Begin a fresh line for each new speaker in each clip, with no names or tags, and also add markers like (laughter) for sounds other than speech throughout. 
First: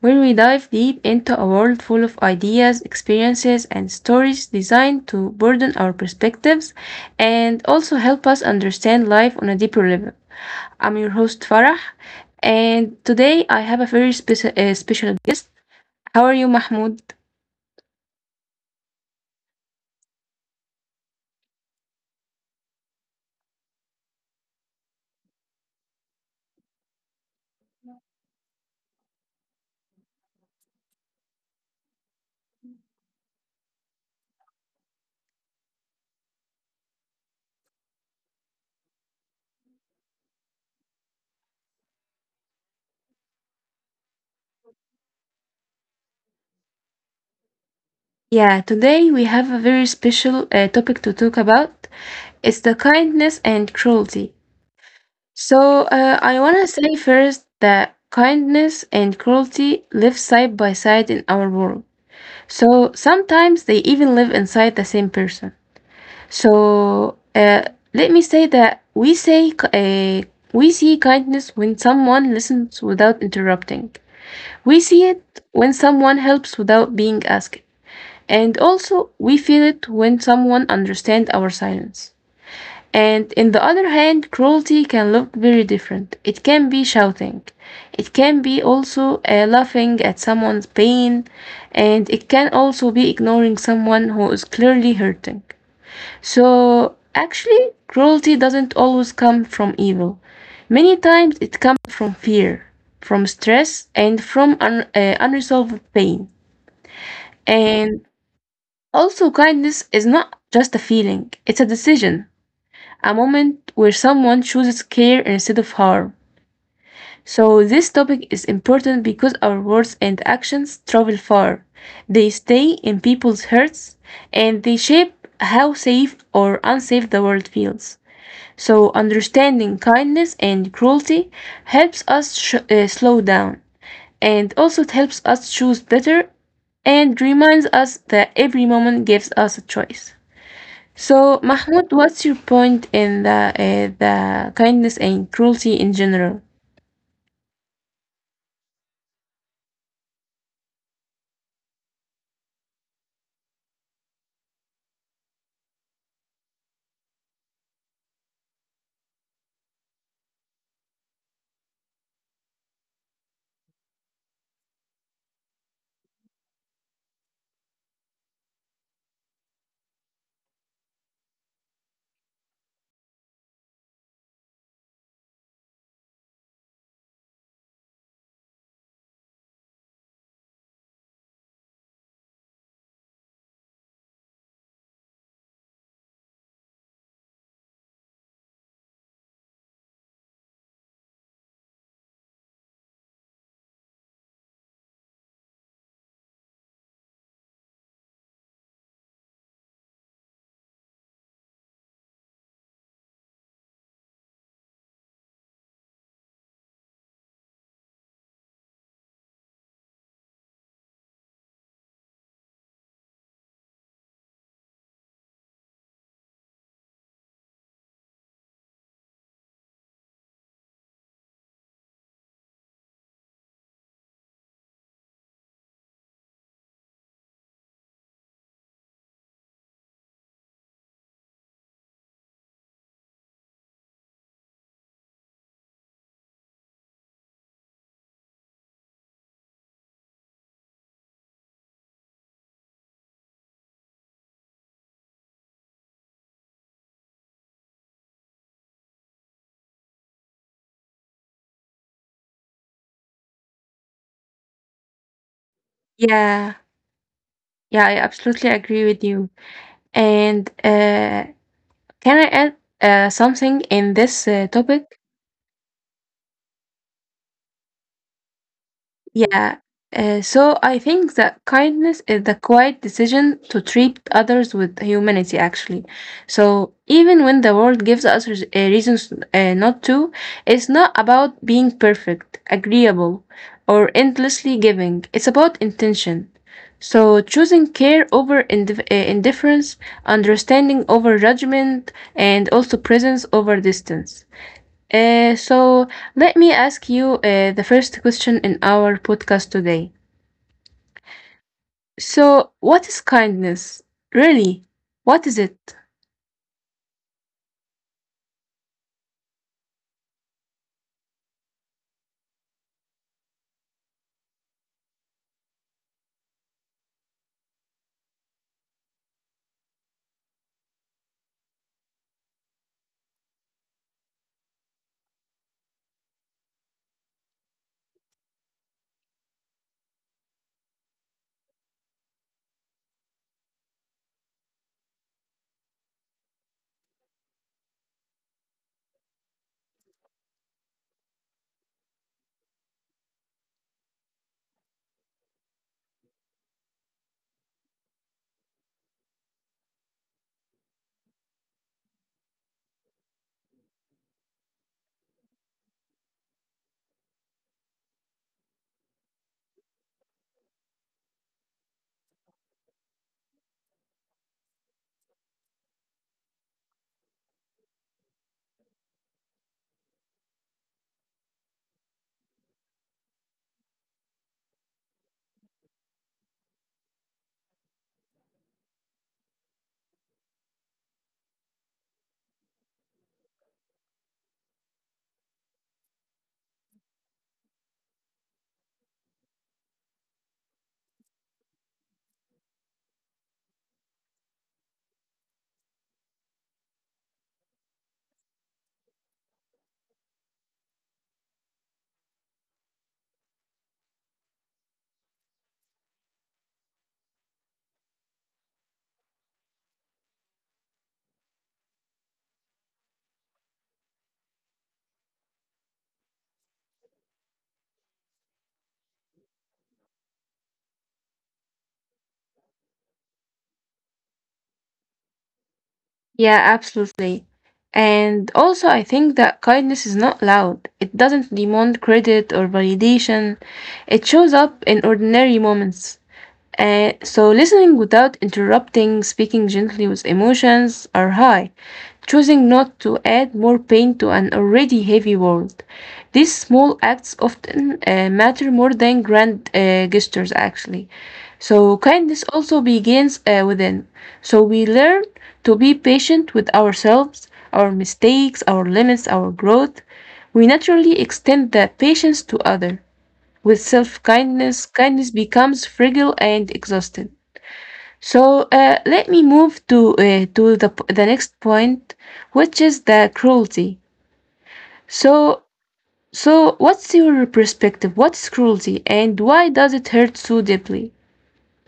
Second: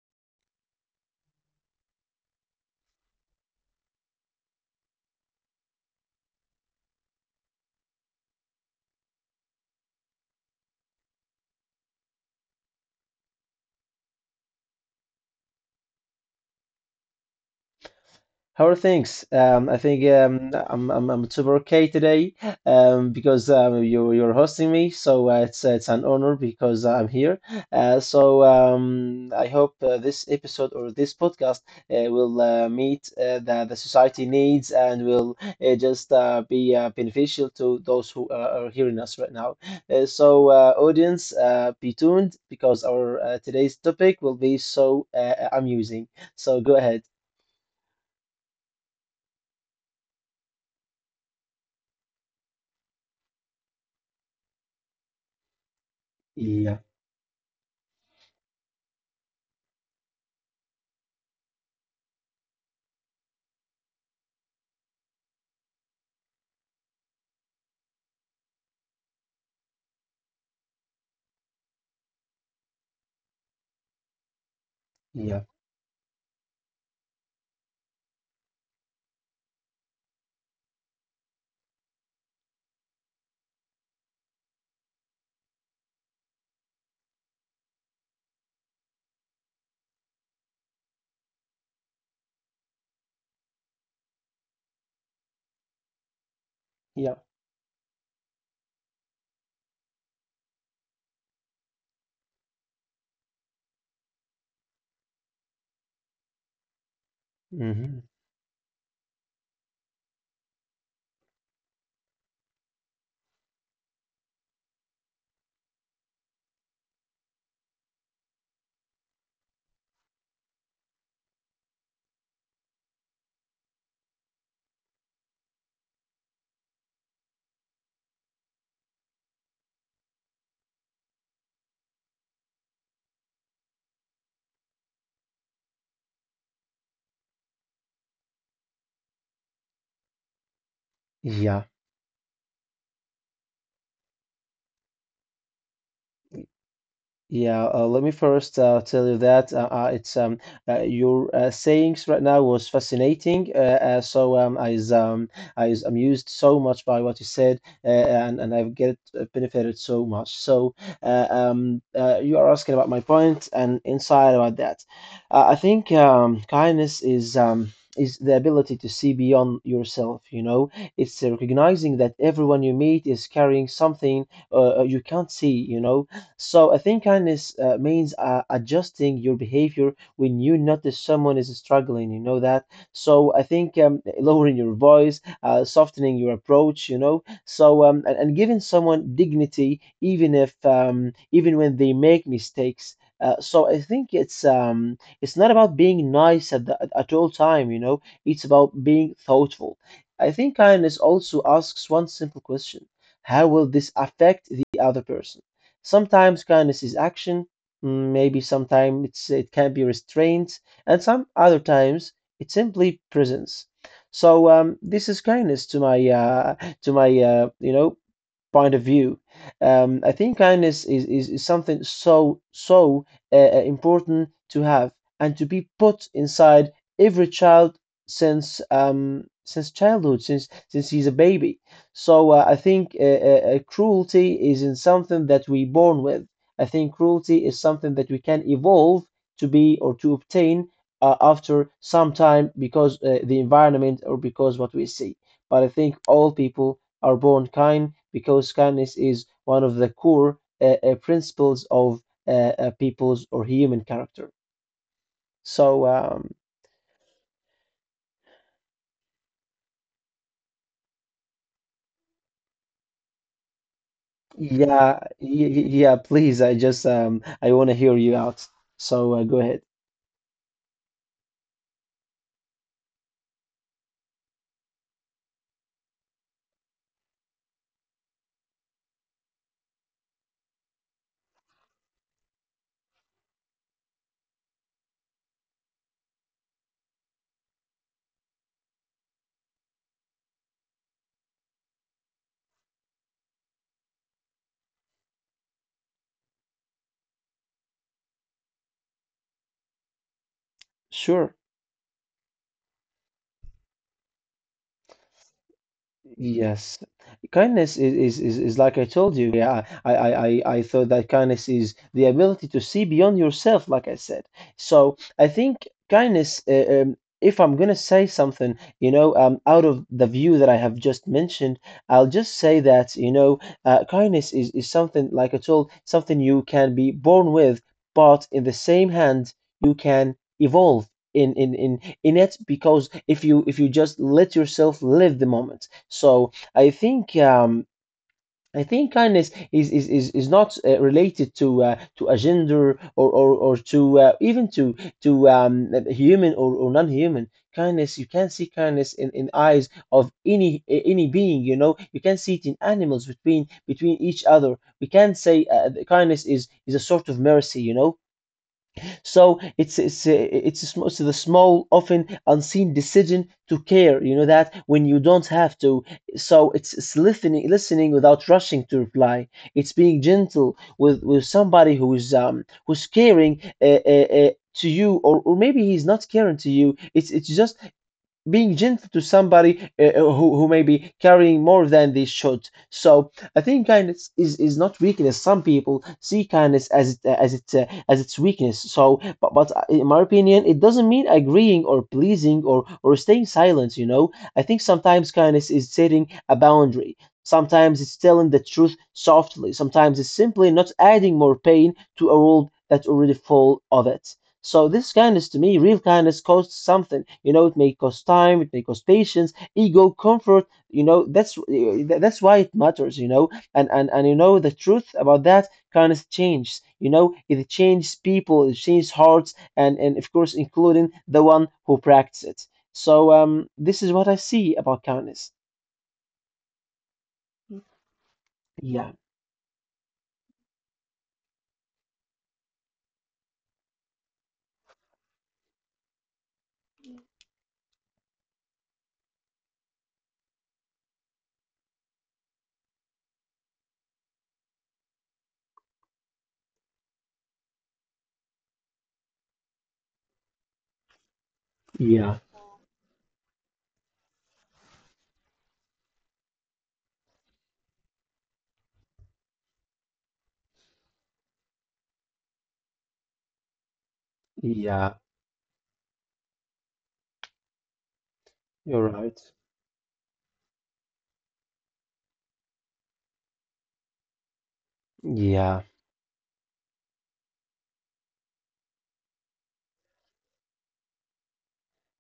where we dive deep into a world full of ideas, experiences, and stories designed to broaden our perspectives and also help us understand life on a deeper level. I'm your host, Farah, and today I have a very special guest. How are you, Mahmoud?
How are things? I think I'm super okay today because you're hosting me, so it's an honor because I'm here. So I hope this episode or this podcast will meet the society needs, and will just be beneficial to those who are hearing us right now. So audience, be tuned because our today's topic will be so amusing. So go ahead.
Yeah, today we have a very special topic to talk about. It's the kindness and cruelty. I
Yeah,
want to say first that kindness and cruelty live side by side in our world. So sometimes they even live inside the same person. So let me say that we say We see kindness when someone listens without interrupting. We see
yeah.
it when someone helps without being asked. And also, we feel it when someone understands our silence. And in the other hand, cruelty can look very different. It can be shouting, it can be also laughing at someone's pain, and it can also be ignoring someone who is clearly hurting.
Yeah.
So, actually, cruelty doesn't always come from evil. Many times it comes from fear, from stress, and from unresolved pain.
Hmm.
And also, kindness is not just a feeling, it's a decision, a moment where someone chooses care instead of harm. So, this topic is important because our words and actions travel far. They stay in people's hearts and they shape how safe or unsafe the world feels. So, understanding kindness and cruelty helps us slow down, and also it helps us choose better and reminds us that every moment gives us a choice. So,
Yeah.
Mahmoud, what's your point in the kindness and cruelty in general?
Yeah, let me first tell you that it's your sayings right now was fascinating. So I is amused so much by what you said, and I've get benefited so much. So you are asking about my point and insight about that. I think kindness is the ability to see beyond yourself. You know, it's recognizing that everyone you meet is carrying something you can't see. You know, so I think kindness means adjusting your behavior when you notice someone is struggling. You know that. So I think lowering your voice, softening your approach. You know. So and giving someone dignity, even if even when they make mistakes. So I think it's not about being nice at all time. You know, it's about being thoughtful. I think kindness also asks one simple question: how will this affect the other person? Sometimes kindness is action, maybe sometimes it can be restraint, and some other times it's simply presence. So this is kindness to my to my uh, you know point of view. I think kindness is something so important to have and to be put inside every child since childhood, since he's a baby. So I think cruelty isn't something that we born with. I think cruelty is something that we can evolve to be or to obtain after some time, because the environment, or because what we see. But I think all people are born kind, because kindness is one of the core principles of people's or human character. So um,
Yeah, yeah, I absolutely agree with you. And Can I add something in this
yeah,
topic?
y- y- yeah, please, I want to hear you out. So go ahead.
Yeah. So I think that kindness is the quiet decision to treat others with humanity, actually. So even when the world gives us reasons not to, it's not about being perfect, agreeable, or endlessly giving. It's about intention. So choosing care over indifference, understanding over judgment, and also presence over distance. So let me ask you the first question in our podcast today.
Sure.
So, what is kindness? Really? What is it?
Yes, kindness is like I told you. Yeah, I thought that kindness is the ability to see beyond yourself, like I said. So I think kindness, if I'm gonna say something, out of the view that I have just mentioned, I'll just say that, kindness is something, like I told, something you can be born with, but in the same hand, you can evolve in it, because if you just let yourself live the moment, so I think kindness is not related to a gender, or to even to human or non-human kindness. You can see kindness in eyes of any being. You know, you can see it in animals between each other. We can say the kindness is a sort of mercy. You know, so it's the small, often unseen decision to care. You know that, when you don't have to. So it's listening without rushing to reply. It's being gentle with somebody who's caring. To you, or maybe he's not caring to you. It's just being gentle to somebody who may be carrying more than they should. So I think kindness is not weakness. Some people see kindness as its weakness. So, but, in my opinion, it doesn't mean agreeing or pleasing or staying silent. You know, I think sometimes kindness is setting a boundary. Sometimes it's telling the truth softly. Sometimes it's simply not adding more pain to a world that's already full of it. So this kindness, to me, real kindness costs something. You know, it may cost time, it may cost patience, ego, comfort. You know, that's why it matters. You know, and you know the truth about that kindness changes. You know, it changes people, it changes hearts, and of course, including the one who practices it. So this is what I see about kindness.
Yeah, absolutely. And
Yeah.
also, I think that kindness is not loud. It doesn't demand credit or validation. It shows up in ordinary moments. Listening without interrupting, speaking gently with emotions are high, choosing not to add more pain to an already heavy world. These small acts often matter more than grand gestures, actually. So,
Yeah,
kindness also begins within. So, we learn to be patient with ourselves, our mistakes, our limits, our growth. We naturally extend that patience to others. With self
yeah, yeah,
kindness, kindness becomes fragile and exhausted.
you're right.
Let me move to the next point, which is the cruelty.
Yeah.
So so what's your perspective? What's cruelty, and why does it hurt so deeply?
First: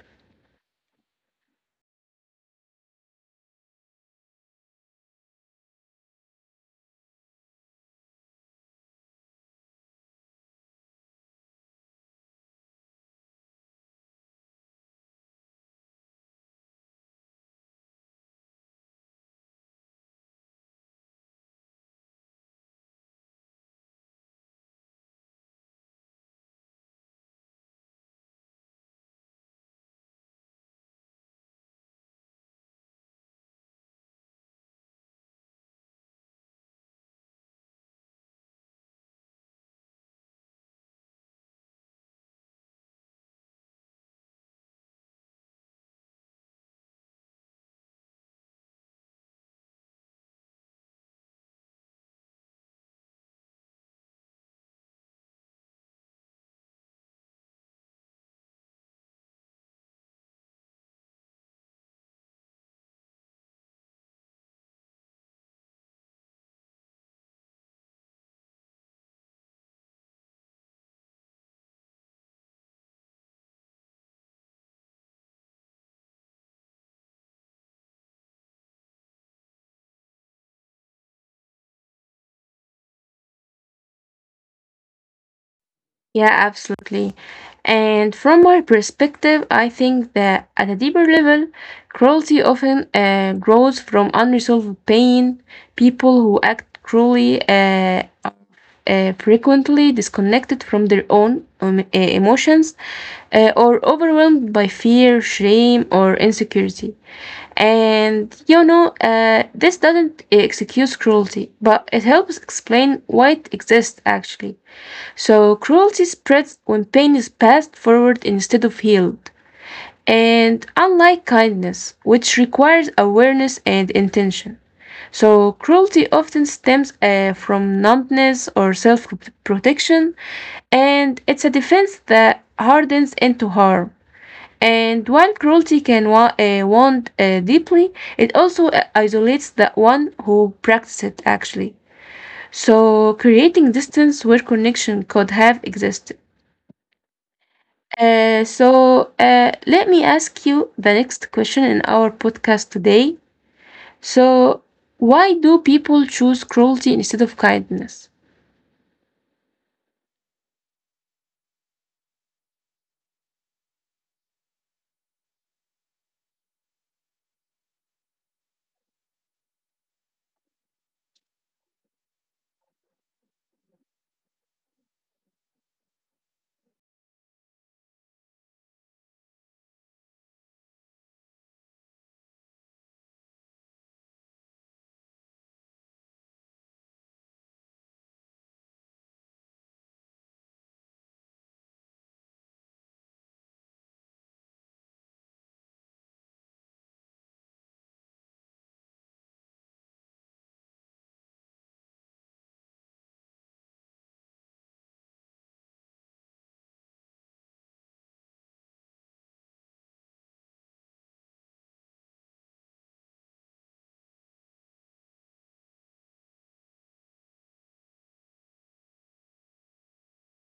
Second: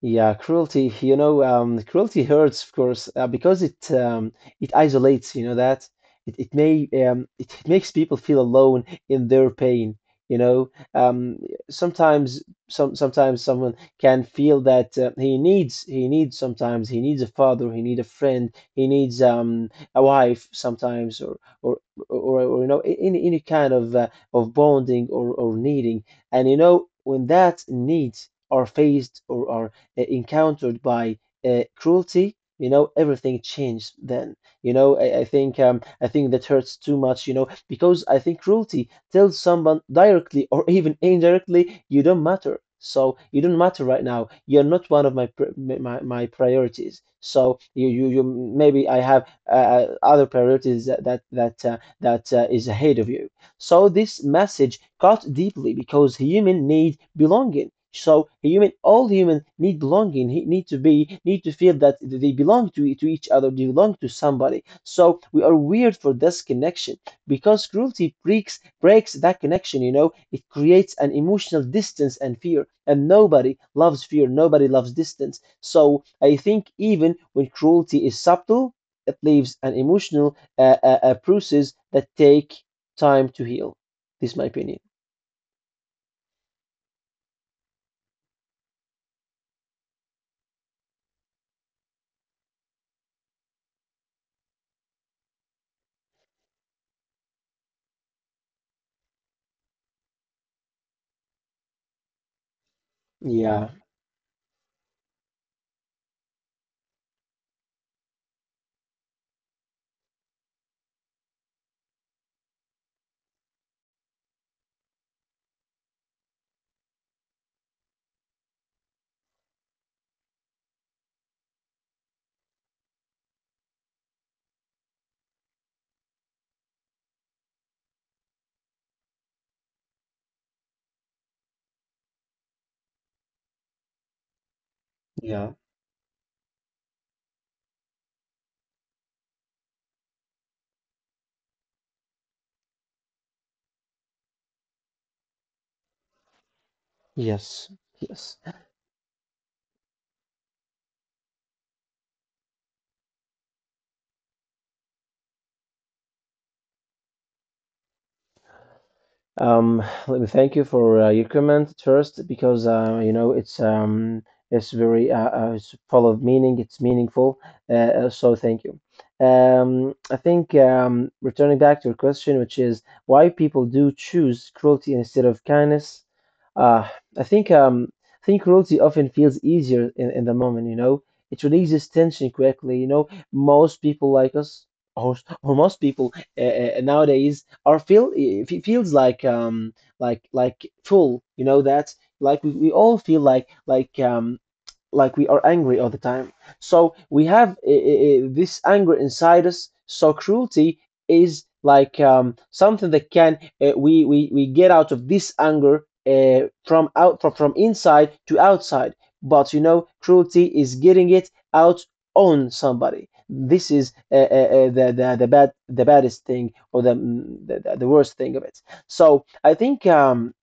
Yeah, cruelty hurts, of course, because it isolates, you know that it makes people feel alone in their pain, you know. Sometimes sometimes someone can feel that he needs sometimes he needs a father, he needs a friend, he needs a wife sometimes, or any kind of bonding or needing. And you know, when that needs are faced or are encountered by cruelty, everything changed then. You know, I think that hurts too much, you know, because I think cruelty tells someone, directly or even indirectly, you don't matter. So, you don't matter right now. You're not one of my my priorities. So you maybe I have other priorities that is ahead of you. So this message cut deeply because human need belonging. So human, all human need belonging. Need to be, need to feel that they belong to each other. They belong to somebody. So we are weird for this connection, because cruelty breaks that connection. You know, it creates an emotional distance and fear. And nobody loves fear. Nobody loves distance. So I think, even when cruelty is subtle, it leaves an emotional bruises that take time to heal. This is my opinion.
Yeah, absolutely. And from my perspective, I think that at a deeper level, cruelty often grows from unresolved pain. People who act cruelly frequently disconnected from their own emotions
Yeah,
or overwhelmed by fear, shame, or insecurity. And you know, this doesn't excuse cruelty, but it helps explain why it exists actually. So, cruelty spreads when pain is passed forward instead of healed. And unlike kindness, which requires awareness and intention, so cruelty often stems from numbness or self protection, and it's a defense that hardens into harm. And while
yeah.
cruelty can wound deeply, it also isolates the one who practices it actually. So, creating distance where connection could have existed.
Yes, yes.
Let me ask you the next question in our podcast today. So, why do people choose cruelty instead of kindness?
Let me thank you for your comment first, because it's full of meaning. It's meaningful. So thank you. I think returning back to your question, which is why people do choose cruelty instead of kindness. Uh, I think um, I think cruelty often feels easier in the moment. You know, it releases tension quickly. You know, most people like us, or, or most people nowadays, or feel, if it feels like full, you know that, like we all feel like like we are angry all the time. So we have this anger inside us. So cruelty is like something that can, we get out of this anger from inside to outside. But you know, cruelty is getting it out on somebody. This is the baddest thing, or the, mm, the worst thing of it. So I think um,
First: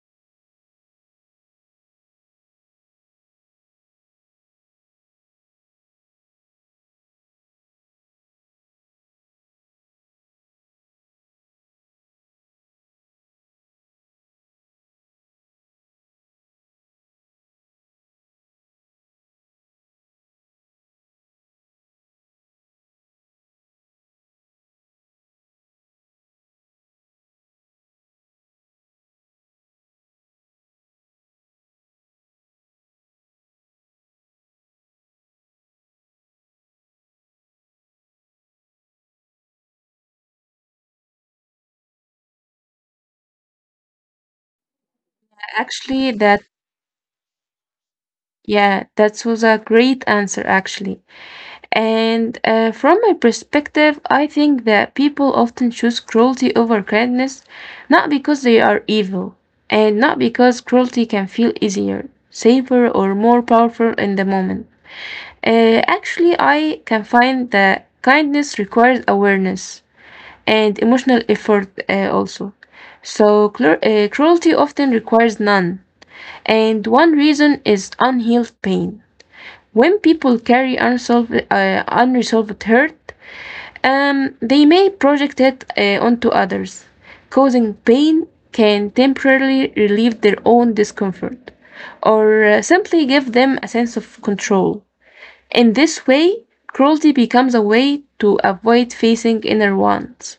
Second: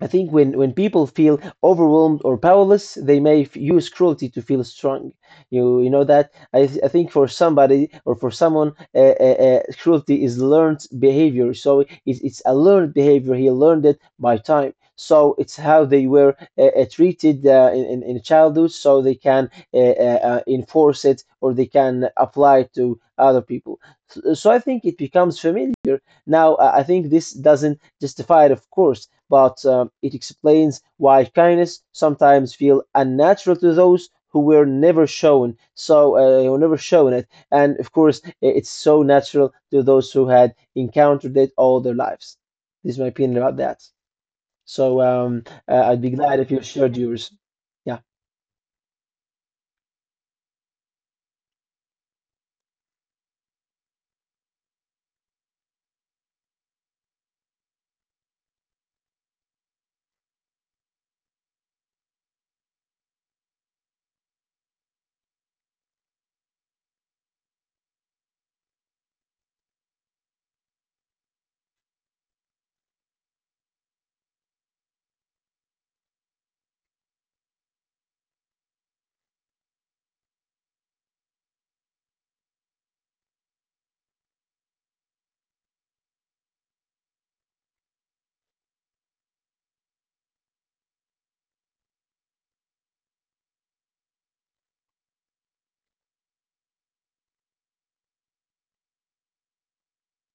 I think when people feel overwhelmed or powerless, they may use cruelty to feel strong. You know that, I think, for somebody or for someone, cruelty is learned behavior. So it's a learned behavior. He learned it by time. So it's how they were treated in childhood, so they can enforce it, or they can apply it to other people. So I think it becomes familiar now. I think this doesn't justify it, of course, but it explains why kindness sometimes feel unnatural to those who were never shown. So, who never shown it, and of course, it's so natural to those who had encountered it all their lives. This is my opinion about that. So, I'd be
Actually,
glad if
that
you shared yours. Yeah,
yeah, that was a great answer actually. And From my perspective, I think that people often choose cruelty over kindness, not because they are evil, and not because cruelty can feel easier, safer, or more powerful in the moment. Actually, I can find that kindness requires awareness and emotional effort also. So, cruelty often requires none. And one reason is unhealed pain. When people carry unresolved hurt, they may project it onto others. Causing pain can temporarily relieve their own discomfort or simply give them a sense of control. In this way, cruelty becomes a way to avoid facing inner wants.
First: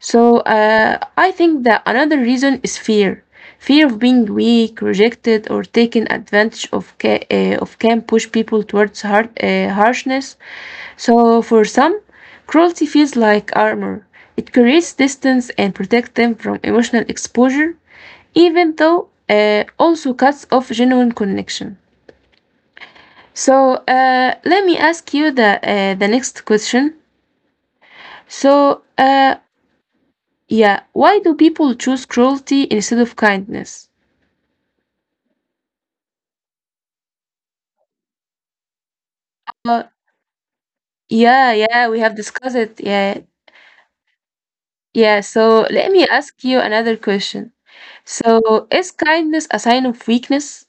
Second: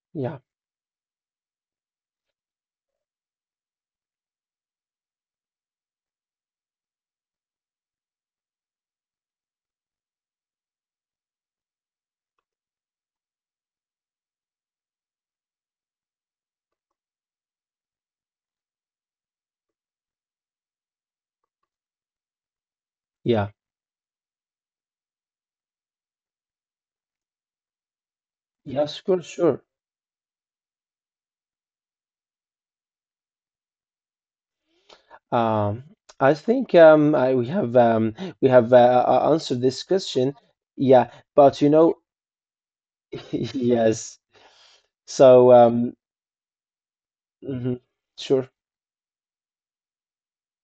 yeah,
I think that another reason is fear. Fear of being weak, rejected, or taken advantage of, can push people towards harshness. So for some, cruelty feels like armor. It creates distance and protects them from emotional exposure, even though also cuts off genuine connection.
yeah.
Let me ask you the next question. So
Yes, of course,
uh,
sure.
yeah, why do people choose cruelty instead of kindness?
Um, I think I, we have we have answered
Uh,
this question. Yeah, but
yeah, we have discussed it. Yeah,
(laughs) yes.
yeah.
So,
So let me ask you another question.
mhm, sure.
So is kindness a sign of weakness?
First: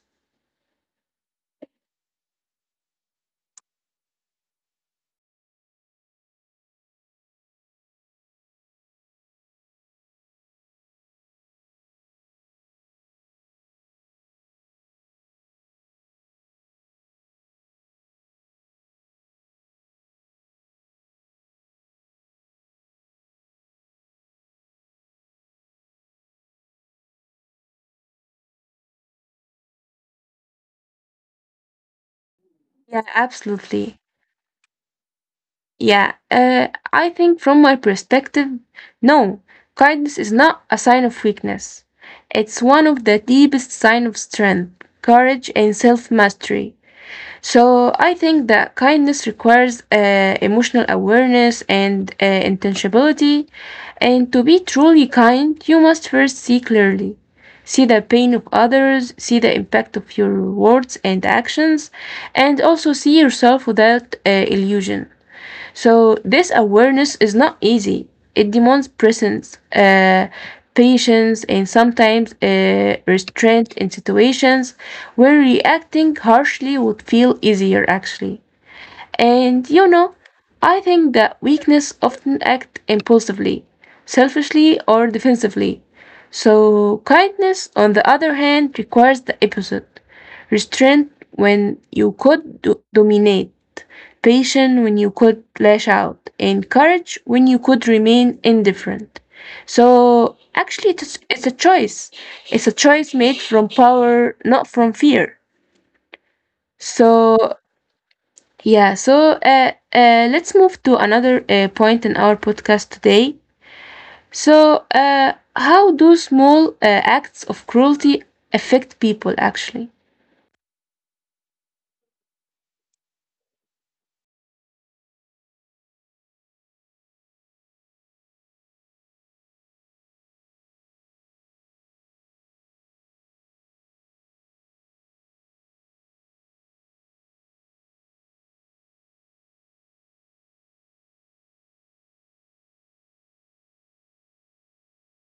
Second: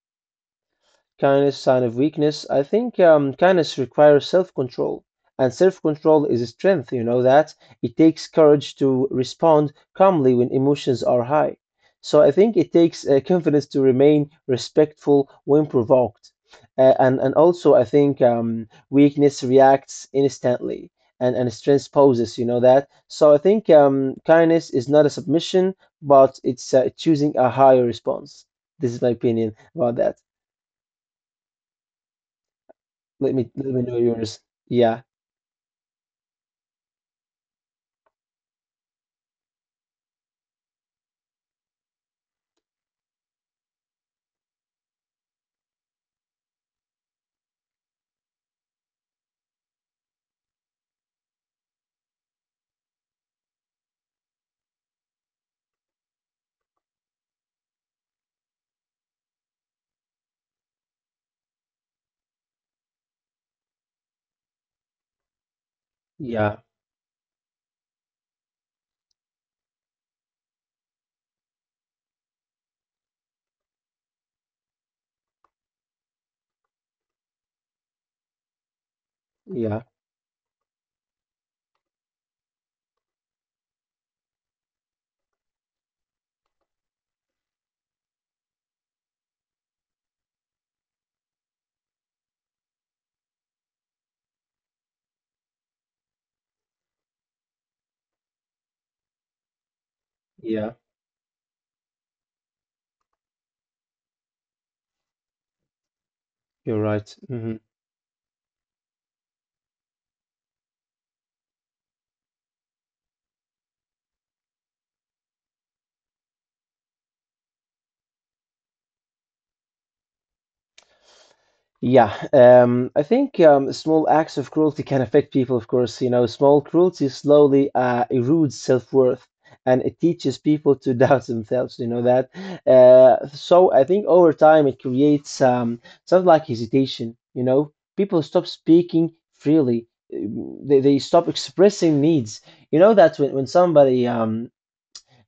Kindness, sign of weakness. I think kindness requires self control, and self control is a strength. You know that it takes courage to respond calmly when emotions are high. So I think it takes confidence to remain respectful when provoked, and also I think weakness reacts instantly. And strength poses, you know that. So I think kindness is not a submission, but it's choosing a higher response. This is my opinion about that.
Yeah,
Let me know
absolutely.
yours. Yeah,
Yeah, I think from my perspective, no, kindness is not a sign of weakness. It's one of the deepest signs of strength, courage, and self mastery. So I think that kindness requires emotional awareness and intentionality. And to be truly kind, you must first see clearly. See the pain of others, see the impact of your words and actions, and also see yourself without illusion. So this
yeah,
awareness is not easy. It demands presence, patience, and sometimes restraint in situations where reacting harshly would feel easier, actually. And
yeah,
you know, I think that weakness often act impulsively, selfishly, or defensively. So kindness, on the other hand, requires the opposite: restraint when you could dominate, patience when you could lash out, and courage when you could remain indifferent. So
yeah.
actually, it's a choice. It's a choice made from power, not from fear.
You're right.
So let's move to another point in our podcast today. So, how do small acts of cruelty affect people actually?
Yeah. I think small acts of cruelty can affect people, of course. You know, small cruelty slowly erodes self-worth, and it teaches people to (laughs) doubt themselves. You know that. So I think over time it creates something like hesitation. You know, people stop speaking freely. They stop expressing needs. You know that when somebody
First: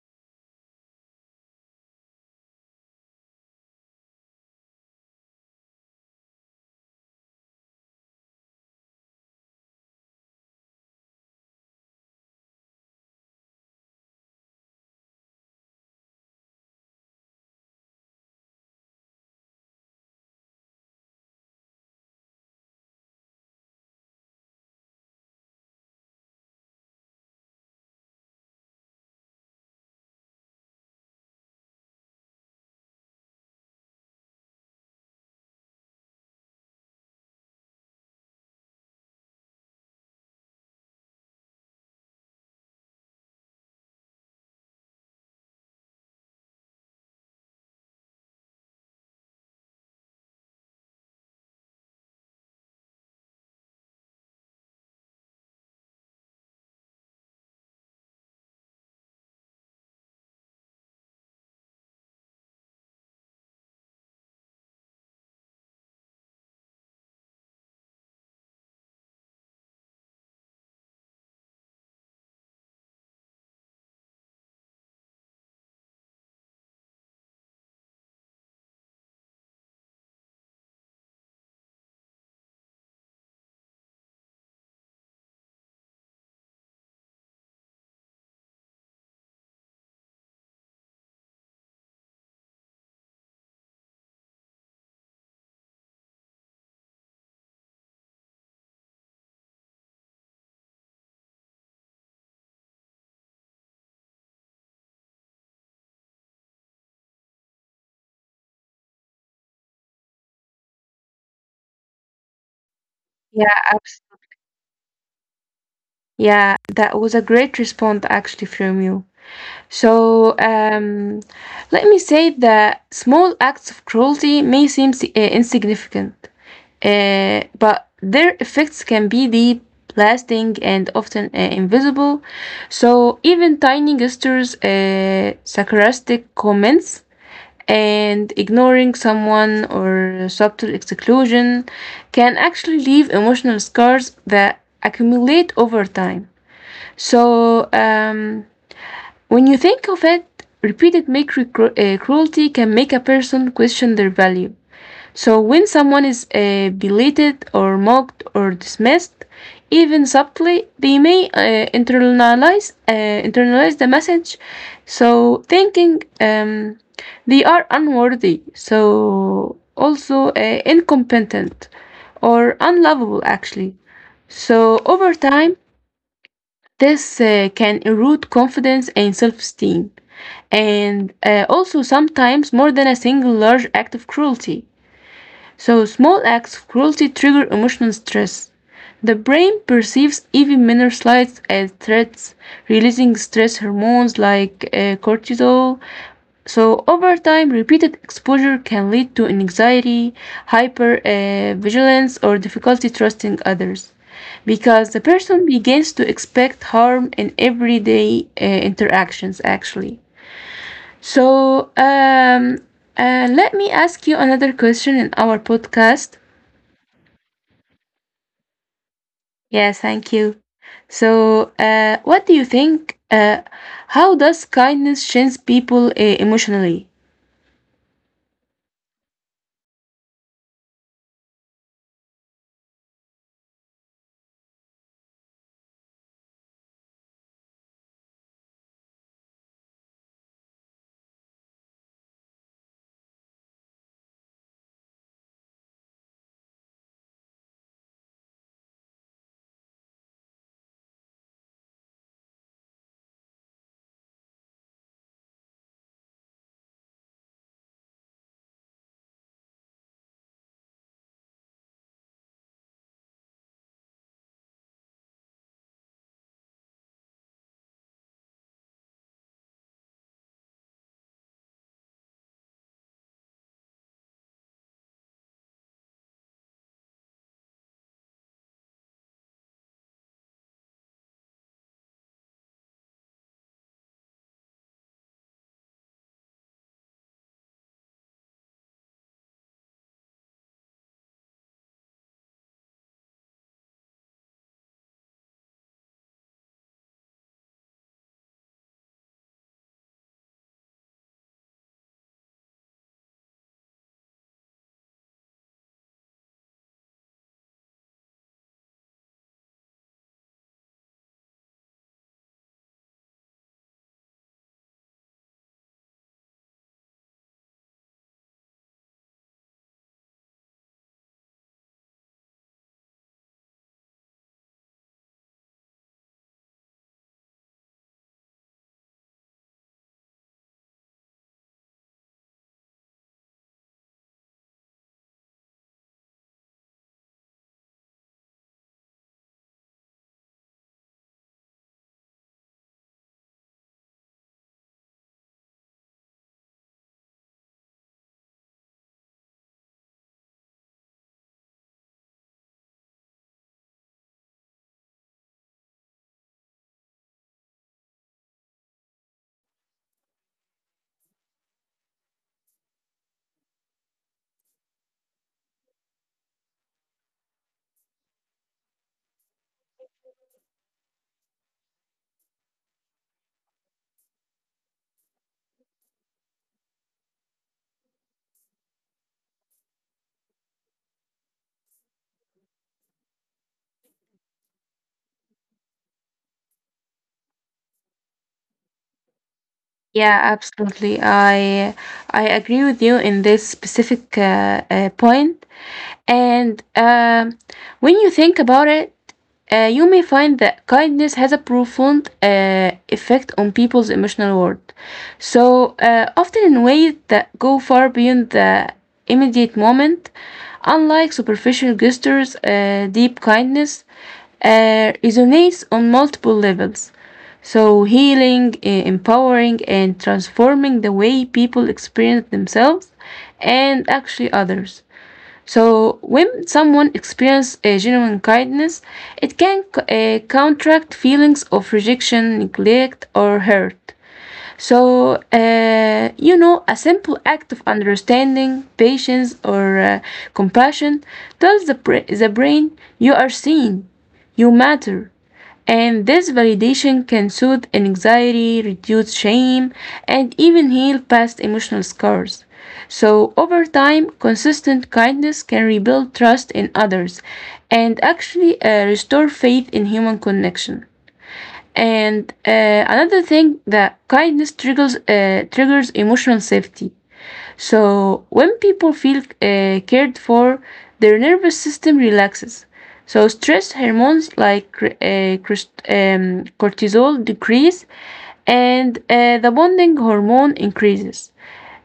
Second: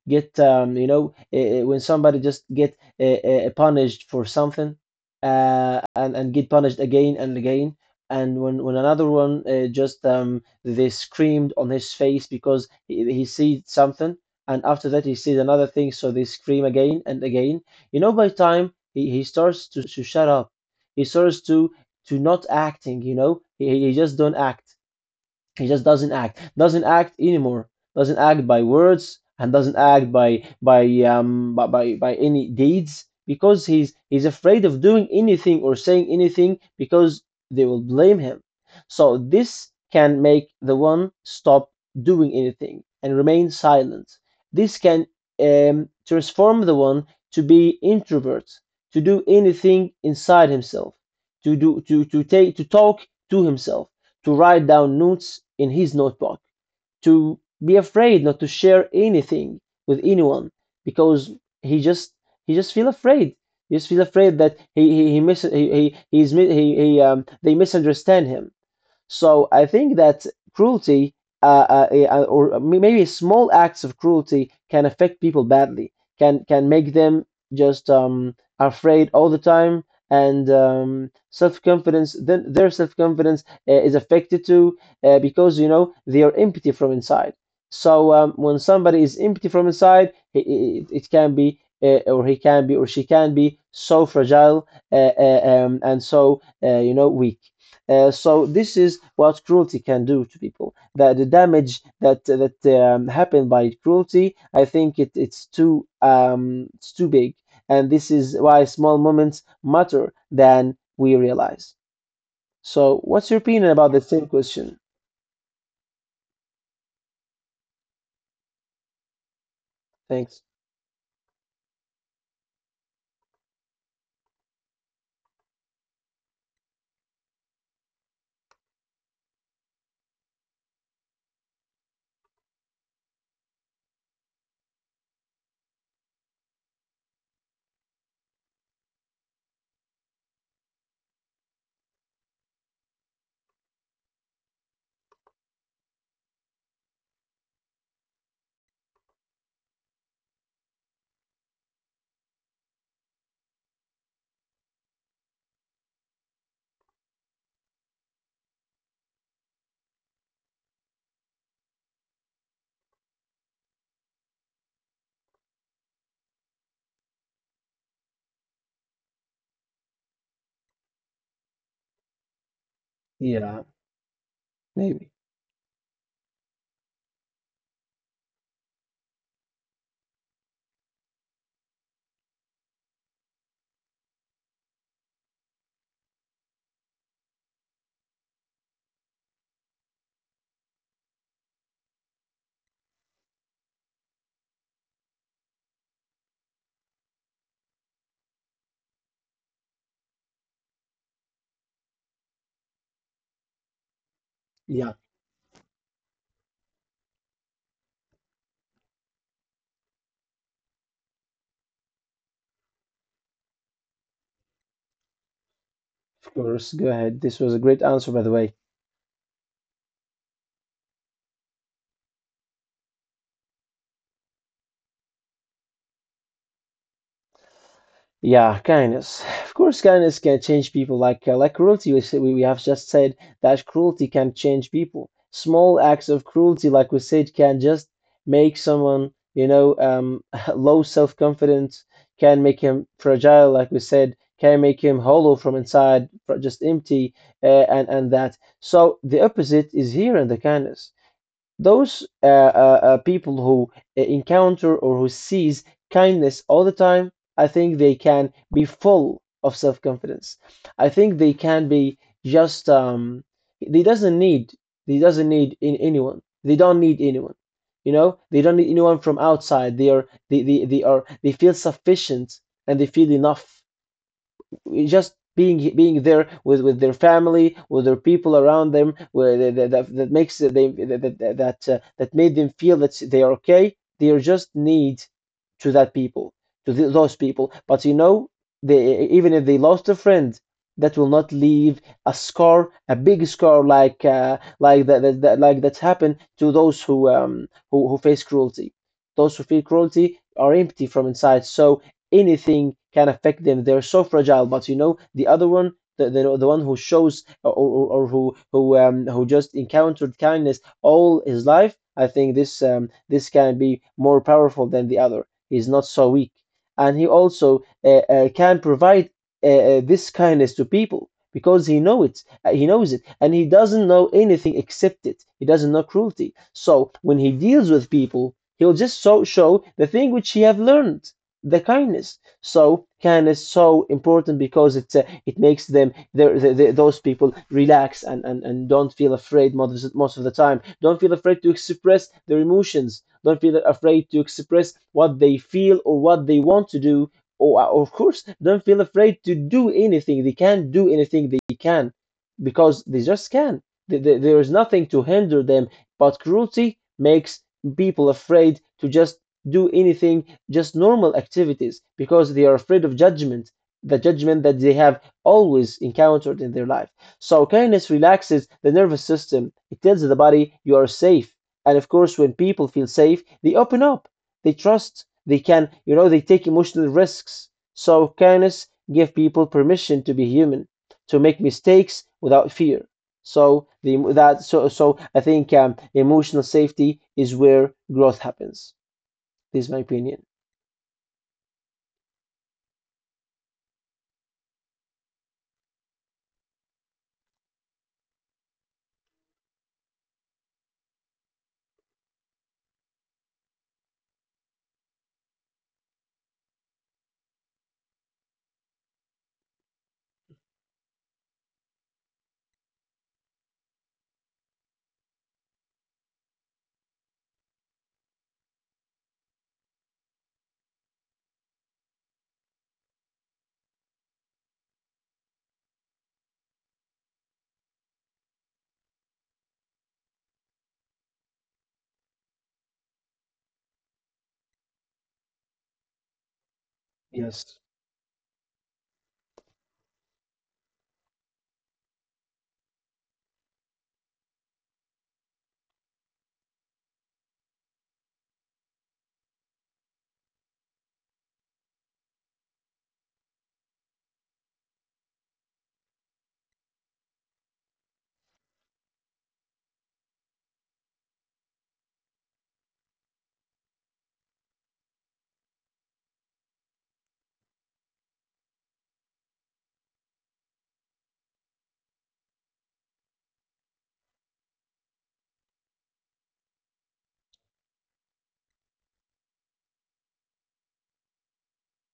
get when somebody just get punished for something and get punished again and again, and when another one just they screamed on his face because he sees something, and after that he sees another thing, so they scream again and again. You know, by time he starts to shut up, he starts to not acting You know, he just don't act, he just doesn't act anymore, doesn't act by words and doesn't act by any deeds, because he's afraid of doing anything or saying anything because they will blame him. So this can make the one stop doing anything and remain silent. This can transform the one to be introvert, to do anything inside himself, to do to talk to himself, to write down notes in his notebook, to be afraid not to share anything with anyone because he just he just feel afraid. He just feel afraid that he mis- he he's mi- he they misunderstand him. So I think that cruelty, or maybe small acts of cruelty, can affect people badly. Can make them just afraid all the time, and self confidence. Then their self confidence is affected too, because you know they are empty from inside. So when somebody is empty from inside, it can be. Or he can be, or she can be so fragile, and so you know weak. So this is what cruelty can do to people. That the damage that happened by cruelty, I think it's too big, and this is why small moments matter than we realize. So, what's your
Yeah,
opinion about
abs-
the same question?
yeah, that was a great response actually from you. So
Thanks.
um, Let me say that small acts of cruelty may seem insignificant, but their effects can be deep, lasting, and often invisible. So even tiny gestures, sarcastic comments, and ignoring someone or subtle exclusion can actually leave emotional scars that accumulate over time. So, um, when you think of it, repeated cruelty can make a person question their value. So when someone is belated or mocked or dismissed, even subtly, they may internalize the message. So thinking They are unworthy, so also incompetent or unlovable
Yeah,
actually. So
maybe.
over time, this can erode confidence and self esteem, and also sometimes more than a single large act of cruelty. So small acts of cruelty trigger emotional stress. The brain perceives even minor slights as threats, releasing stress hormones like cortisol. So, over time, repeated exposure can lead to anxiety, hypervigilance, or difficulty trusting others because
Yeah,
the person begins to expect harm in everyday interactions, actually. So, um, Let me ask you another question in our podcast.
of course. Go ahead. This was a great answer, by the way.
Yes, thank you. So, what do you think? How does kindness change people emotionally?
Yeah, kindness. Of course, kindness can change people. Like cruelty, we have just said that cruelty can change people. Small acts of cruelty, like we said, can just make someone, you know, (laughs) low self-confidence, can make him fragile, like we said, can make him hollow from inside, just empty, and that. So the opposite is here in the kindness. Those people who encounter or who sees kindness all the time, I think they can be full of self confidence. I think they can be just they doesn't need they doesn't need in anyone. They don't need anyone. You know, they don't need anyone from outside. They are they are they feel sufficient and they feel enough just being there with their family, with their people around them, where they, that, that that makes they that that that, that made them feel that they are okay. They are just need to that people, to th those people. But you know, they even if they lost a friend, that will not leave a scar, a big scar like that, that, that like that's happened to those who face cruelty. Those who feel cruelty are empty from inside. So anything can affect them. They're so fragile. But you know, the other one, the one who shows or who who just encountered kindness all his life, I think this can be more powerful than the other. He's not so weak, and he also can provide this kindness to people because he knows it, and he doesn't know anything except it. He doesn't know cruelty, so when he deals with people he'll just so show the thing which he have learned, the kindness. So kindness is so important because it makes them those people relax and don't feel afraid most of the time. Don't feel afraid to express their emotions. Don't feel afraid to express what they feel or what they want to do. Or of course, don't feel afraid to do anything. They can do anything they can because they just can. There is nothing to hinder them. But cruelty makes people afraid to just do anything, just normal activities, because they are afraid of judgment, the judgment that they have always encountered in their life. So, kindness relaxes the nervous system, it tells the body you are safe. And of course, when people feel safe, they open up, they trust, they can, you know, they take emotional risks. So, kindness gives people permission to be human, to make mistakes without fear. So the that so so I think emotional safety is where growth happens. This is my
Yeah,
opinion.
absolutely. I agree with you in this specific point. And When you think about it, you may find that kindness has a profound effect on people's emotional world. So often in ways that go far beyond the immediate moment, unlike superficial gestures, deep kindness resonates on multiple levels. So, healing, empowering, and transforming the way people experience themselves and actually others. So, when someone experiences a genuine kindness, it can counteract feelings of rejection, neglect, or hurt. So, you know, a simple act
Yes,
of understanding, patience, or compassion tells the brain you are seen, you matter. And this validation can soothe anxiety, reduce shame, and even heal past emotional scars. So, over time, consistent kindness can rebuild trust in others and actually restore faith in human connection. And Another thing that kindness triggers triggers emotional safety. So when people feel cared for, their nervous system relaxes. So stress hormones like cortisol decrease, and the bonding hormone increases.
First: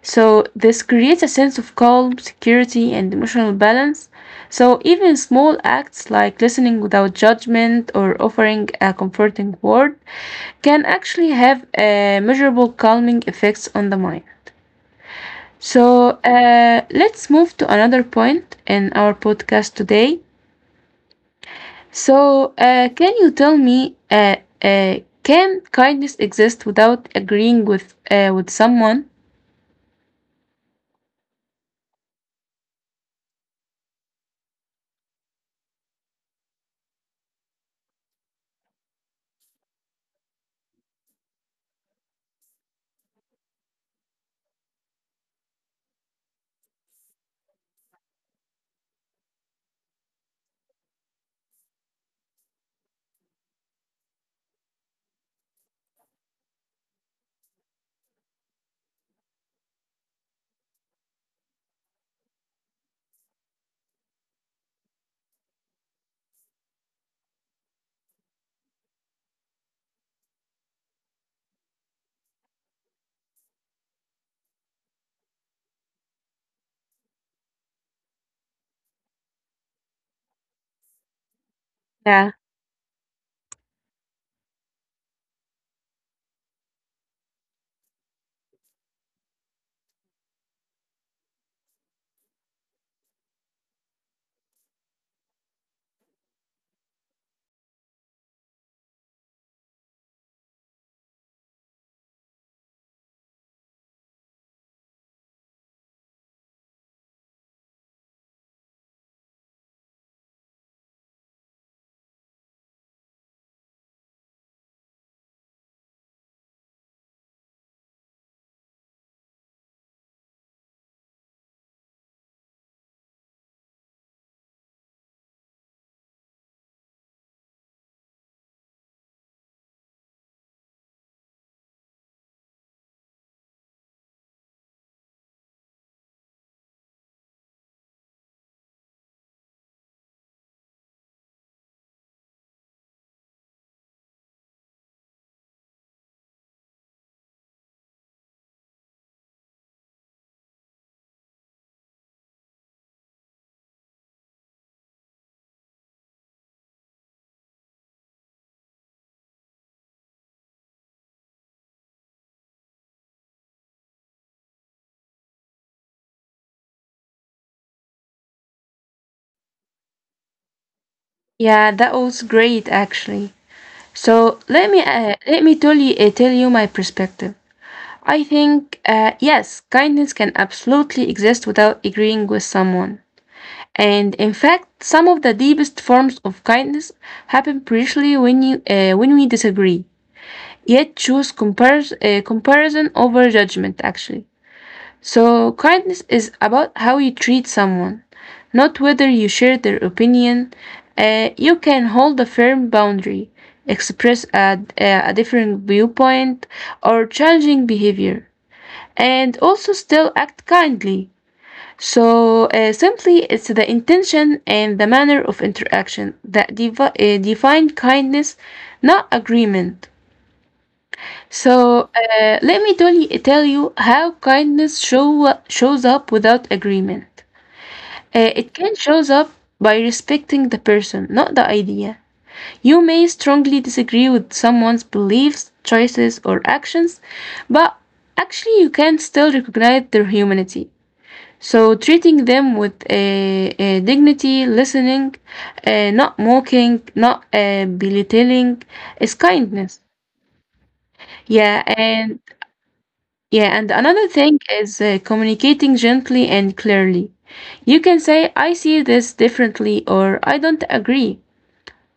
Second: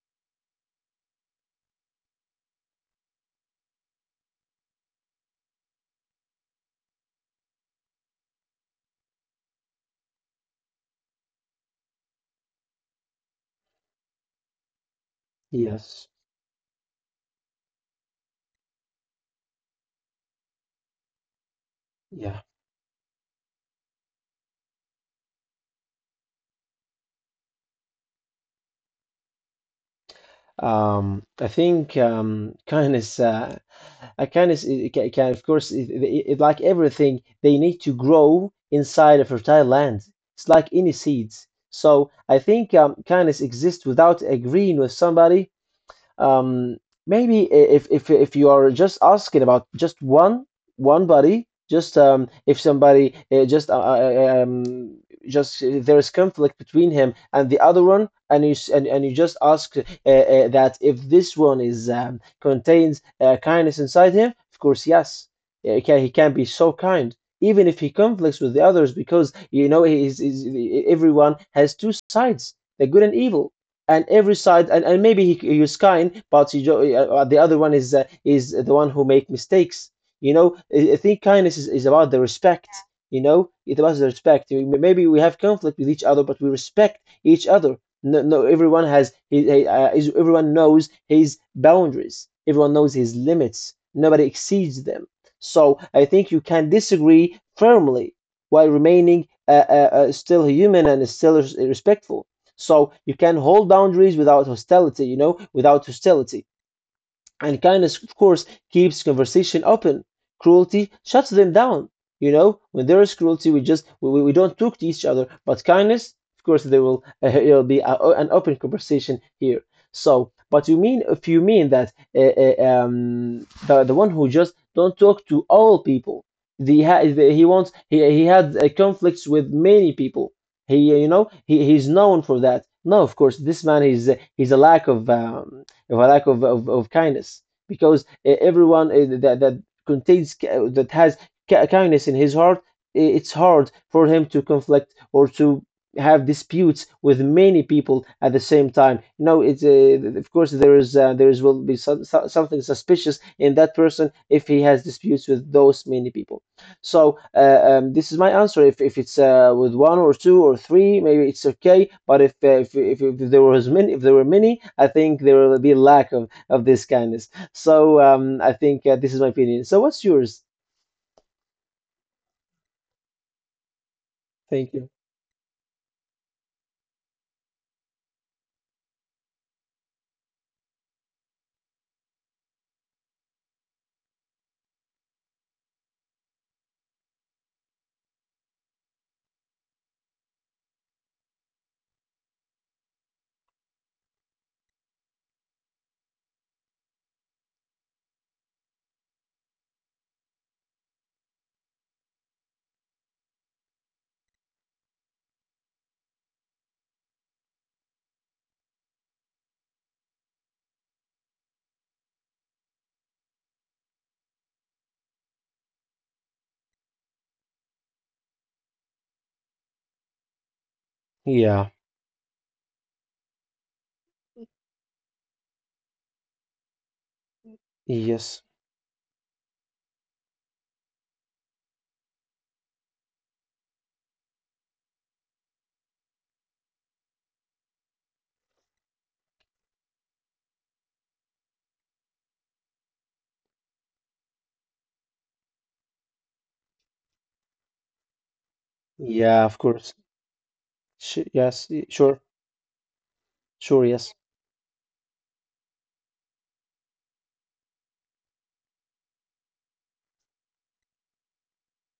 So this creates a sense of calm, security, and emotional balance. So even small acts like listening without judgment or offering a comforting word can actually have measurable calming effects on the mind.
yes,
Let's move to another point in our podcast today.
yeah.
Can you tell me, can kindness exist without agreeing with someone?
I think kindness, kindness can, of course, like everything, they need to grow inside a fertile land. It's like any seeds. So I think kindness exists without agreeing with somebody. Um, Maybe if you are just asking about just one body, just if somebody just there is conflict between him and the other one, and you just ask that if this one is contains kindness inside him, of course, yes. Yeah, he can be so kind. Even if he conflicts with the others, because you know is everyone has two sides, the good and evil, and every side, and maybe he was kind, but the other one is the one who make mistakes. You know, I think kindness is about the
Yeah,
respect. You know, it was the respect. Maybe we have conflict with each other, but we respect each other. No, no, everyone has everyone knows his boundaries, everyone knows his limits, nobody exceeds them. So I think you can disagree firmly while remaining still human and still respectful. So you can hold boundaries without hostility, you know, without hostility. And kindness, of course, keeps conversation open. Cruelty shuts them down. You know, when there is cruelty, we just we don't talk to each other. But kindness, of course, there will (laughs) it'll be an open conversation here. So, but you mean, if you mean that the one who just don't talk to all people, the, ha- the he wants, he had conflicts with many people. He You know, he's known for that. No, of course, this man he's a lack of a lack of kindness, because everyone that contains, that has kindness in his heart, it's hard for him to conflict or to have disputes with many people at the same time. No, it's of course there is will be something suspicious in that person if he has disputes with those many people. So this is my answer. If it's with one or two or three, maybe it's okay. But if if there was many, if there were many, I think there will be a lack of this kindness. So I think this is my opinion. So what's yours?
yeah, That was great actually. So
Thank
let me
you.
uh, let me tell you my perspective. I think yes, kindness can absolutely exist without agreeing with someone. And in fact, some of the deepest forms of kindness happen precisely when we disagree, yet choose compares, comparison over judgment, actually. So kindness is about how you treat someone, not whether you share their opinion. You can hold a firm boundary, express a different viewpoint, or challenging behavior, and also still act kindly. Simply, it's the intention and the manner of interaction that define kindness, not agreement.
Yeah.
Let me tell you how kindness shows up without agreement. Uh,
Yes.
it can shows up by respecting the person, not the idea. You may strongly disagree with someone's beliefs, choices, or actions, but actually you can still recognize their humanity. So treating them with dignity, listening, not mocking, not belittling, is
Yeah. Of
kindness.
course. Sh
Yeah,
Yes. Sure.
and yeah, and
Sure.
another
Yes.
thing is communicating gently and clearly. You can say, "I see this differently," or "I don't agree."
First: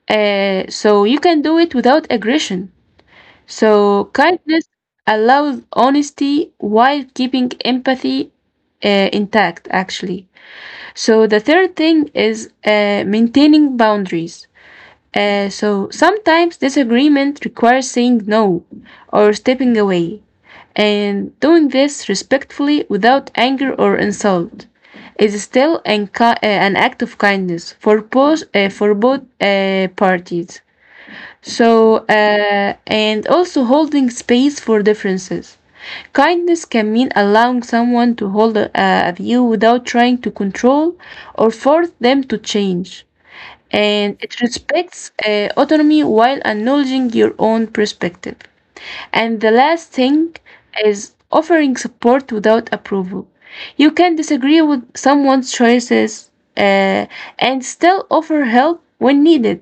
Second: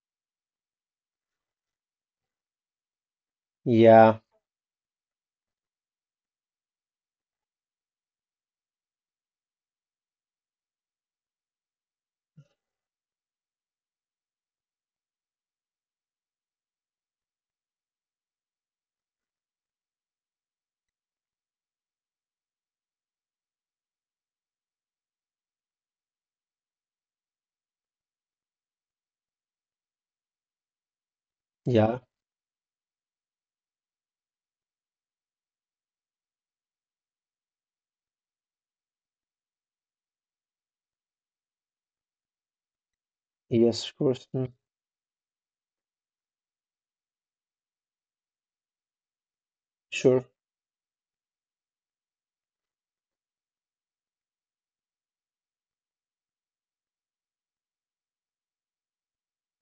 So you can do it without aggression. So
Yeah.
kindness allows honesty while keeping empathy intact, actually. So the third thing is maintaining boundaries. So sometimes disagreement requires saying no or stepping away, and doing this respectfully without anger or insult is still an act of kindness for both parties.
Yeah.
And also holding space for differences. Kindness can mean allowing someone to hold a view without trying to control or force them to change.
Yes. Of
And
course.
it
Mm.
respects autonomy while acknowledging your own perspective. And the last
Sure.
thing is offering support without approval. You can disagree with someone's choices uh, and still offer help when needed.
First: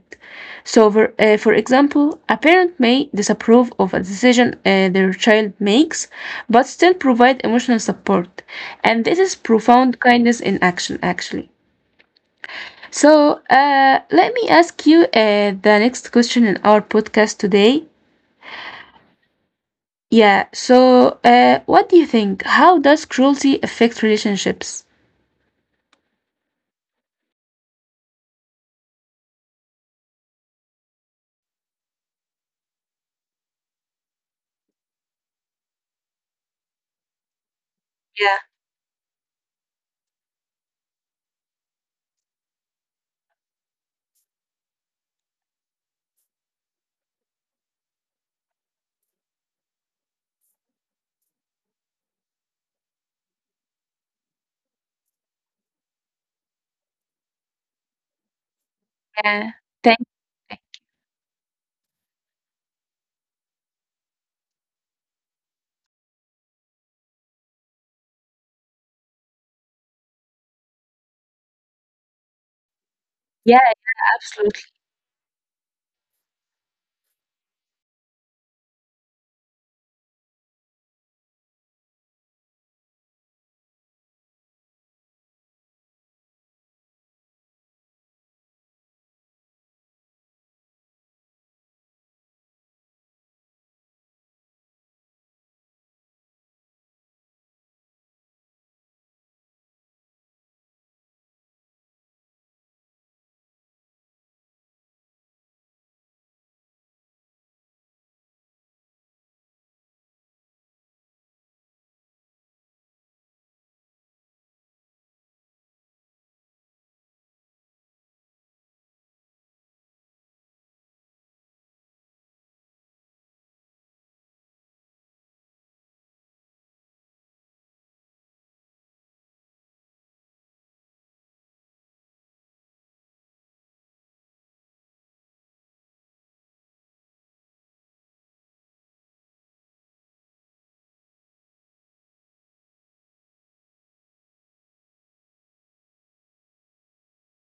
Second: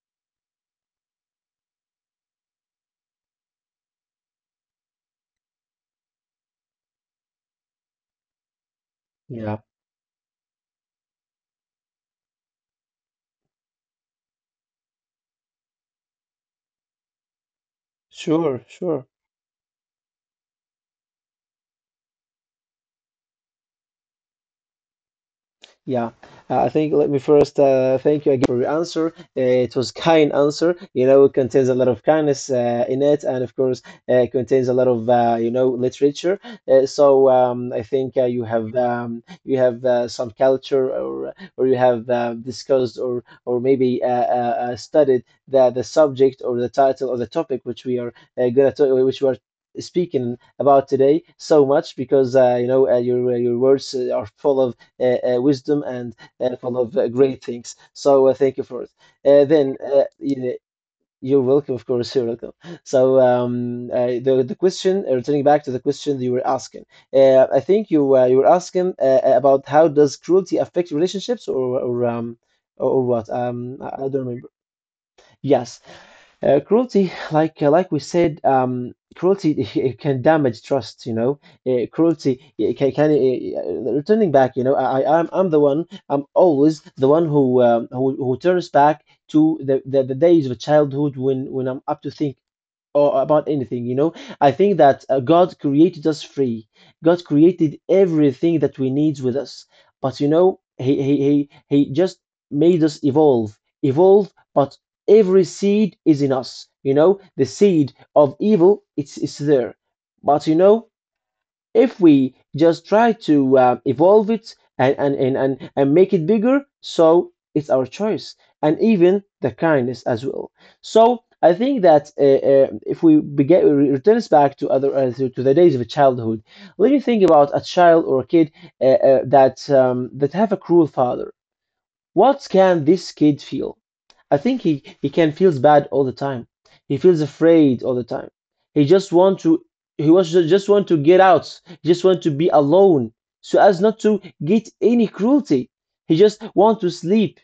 For example, a parent may disapprove of a decision their child makes, but still provide emotional support. And this is
Yeah.
profound kindness in action, actually. So let me ask you the next question in our podcast today.
Sure. Sure.
Yeah. So, what do you think? How does cruelty affect relationships?
Yeah, I think let me first thank you again for your answer. It was kind answer. You know, it contains a lot of kindness in it, and of course, it contains a lot of you know literature. I think
Yeah,
you have some culture, or you have discussed, or maybe studied the subject or the title or the topic which we are gonna talk, which we are speaking about today so much because you know your words are full of wisdom and full of great things. So thank you for it.
yeah.
Then
Thank
you
you.
you're welcome, of course, you're welcome. So the question, returning back to the question that you were asking, I think you were asking about how does cruelty affect relationships or what?
Yeah,
I don't remember.
absolutely.
Yes. Cruelty, like we said, cruelty (laughs) it can damage trust. You know, cruelty it can returning back. You know, I'm the one. I'm always the one who who turns back to the days of childhood when I'm up to think or about anything, you know. I think that God created us free. God created everything that we need with us. But you know, he just made us evolve, evolve, but every seed is in us. You know, the seed of evil, it's there. But you know, if we just try to evolve it and and make it bigger, so it's our choice, and even the kindness as well. So I think that if we begin, return us back to to the days of childhood, let me think about a child or a kid that have a cruel father. What can this kid feel? I think he can feels bad all the time. He feels afraid all the time. He just want to he was just want to get out. He just want to be alone so as not to get any cruelty. He just want to sleep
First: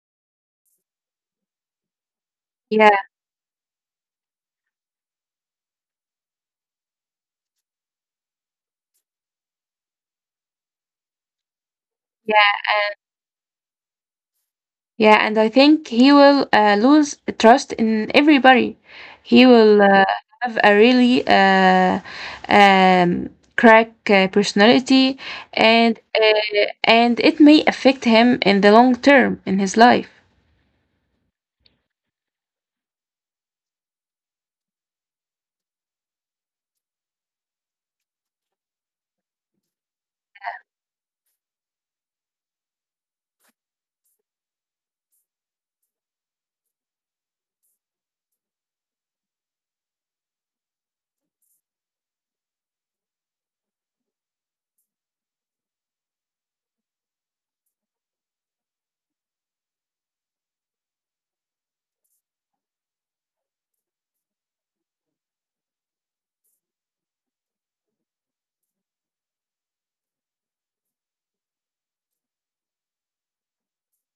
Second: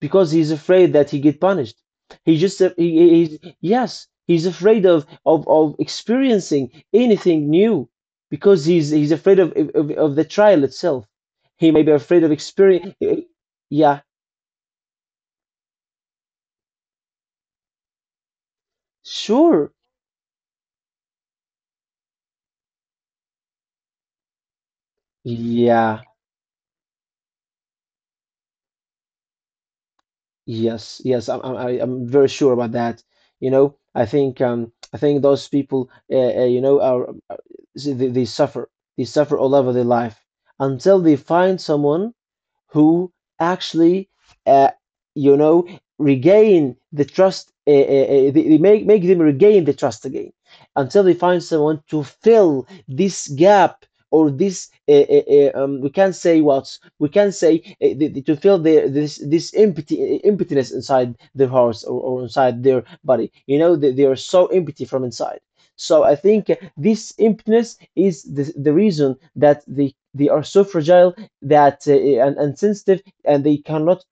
because he's afraid that he get punished. He just
Yeah,
he, he's, yes, he's afraid of, of experiencing anything new because he's afraid of the trial itself. He may be afraid of
yeah.
experience. Yeah,
Yeah, and I think he will lose trust in everybody. He
sure.
will have a really um, crack personality, and
Yeah.
and it may affect him in the long term in his life.
Yes. I'm very sure about that. You know, I think, I think those people, you know, are, they suffer. They suffer all over their life until they find someone who actually, uh, you know, regain the trust, make them regain the trust again until they find someone to fill this gap or this we can't say what we can say the- to fill the, this empty emptiness inside their hearts, or inside their body. You know, they are so empty from inside. So I think this emptiness is the reason that they are so fragile and sensitive, and they cannot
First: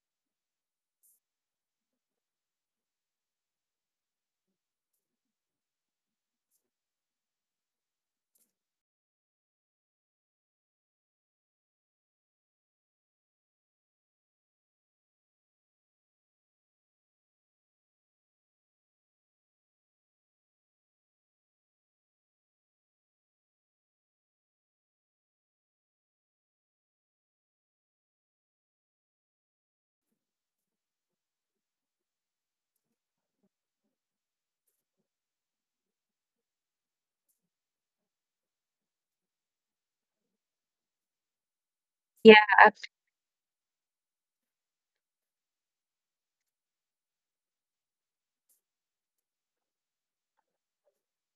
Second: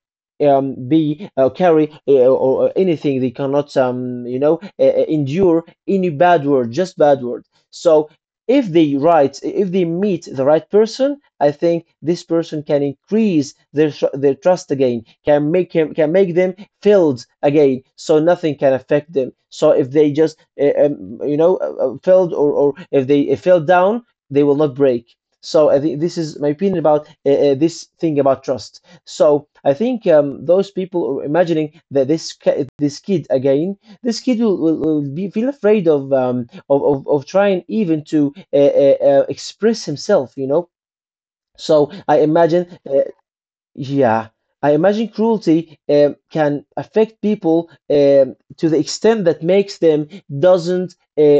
be carry or anything they cannot endure any bad word, just bad word. So if they meet the right person, I think this person can increase their trust again, can make him, can make them filled again, so nothing can affect them. So if they just filled, or if they fell down, they will not break. So this is my opinion about this thing about trust. So I think those people are imagining that this kid again, this kid will be feel afraid of of trying even to express himself. You know. So I
Yeah.
imagine, yeah, I imagine cruelty can affect people to the extent that makes them doesn't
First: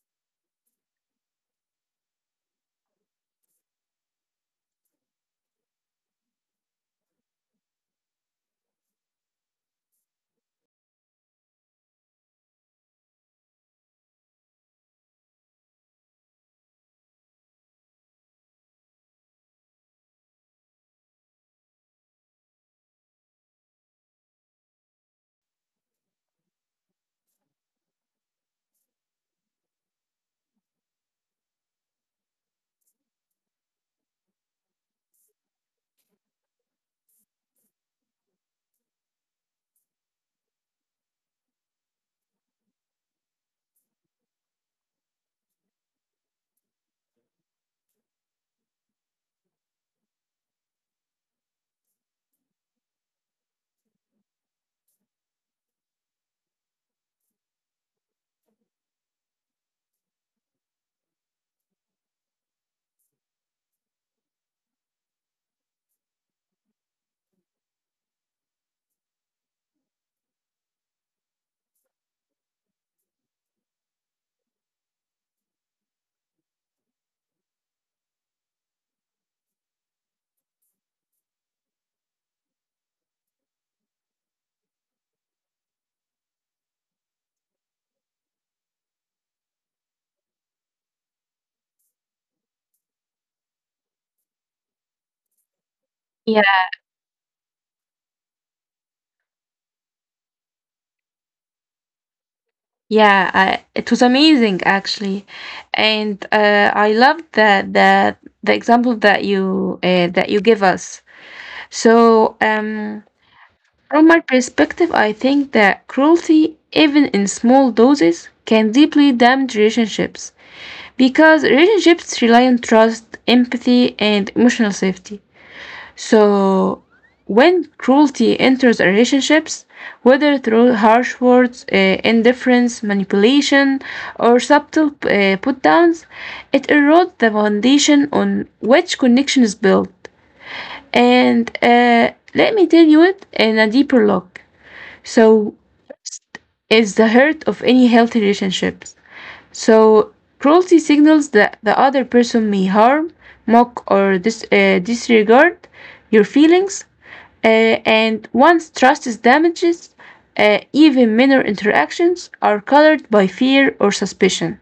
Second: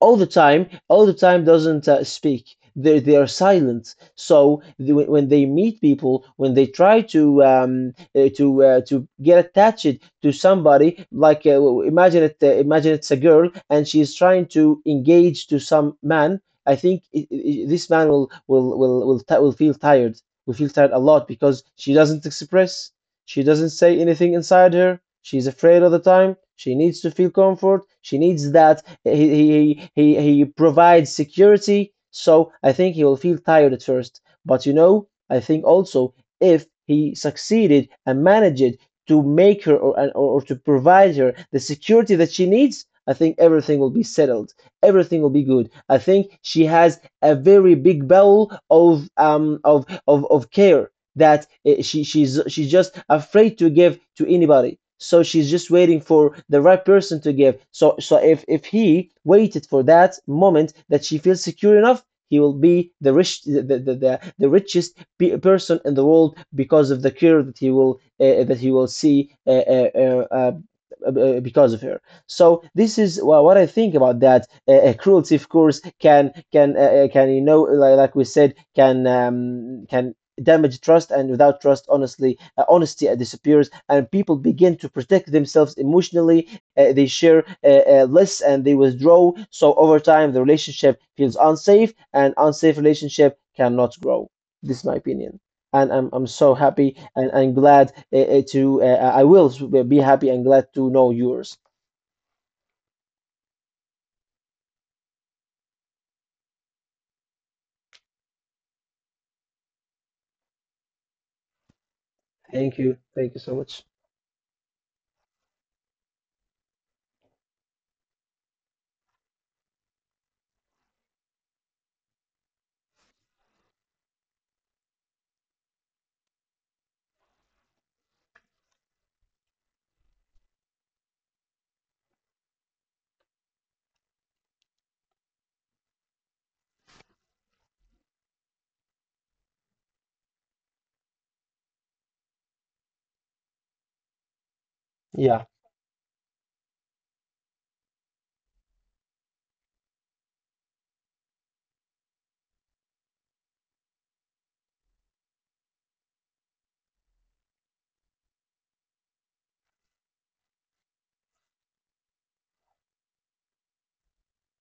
all the time doesn't speak. They are silent. So when they meet people, when they try to to get attached to somebody, like imagine it, imagine it's a girl and she's trying to engage to some man. I think this man will feel tired. We feel tired a lot because she doesn't express, she doesn't say anything inside her. She's afraid all the time. She needs to feel comfort. She needs that he provides security. So I think he will feel tired at first. But you know, I think also if he succeeded and managed to make her, or to provide her the security that she needs, I think everything will be settled. Everything will be good. I think she has a very big bowl of of care that she she's just afraid to give to anybody, so she's just waiting for the right person to give. So if he waited for that moment that she feels secure enough, he will be the richest person in the world because of the care that he will see, because of her. So this is what I think about that. Cruelty, of course, can, you know, like we said, can damage trust. And without trust, honestly, honesty disappears, and people begin to protect themselves emotionally. They share less, and they withdraw. So over time, the relationship feels unsafe, and unsafe relationship cannot grow. This is my opinion. And I'm so
Yeah.
happy and glad, I will be happy and glad to know yours.
Yeah, I, it was amazing actually, and I loved that the example that you give us. So, from my perspective, I think that cruelty, even in small doses, can deeply damage relationships because relationships rely on trust, empathy, and emotional safety. So, when cruelty enters our relationships, whether through harsh words, indifference, manipulation, or subtle put downs, it erodes the foundation on which connection is built. And let me tell you it in a deeper look.
Yeah,
So, is the heart of any healthy relationships. So cruelty signals that the other person may harm, mock, or disregard your feelings. And once trust is damaged, even minor interactions are colored by fear or suspicion.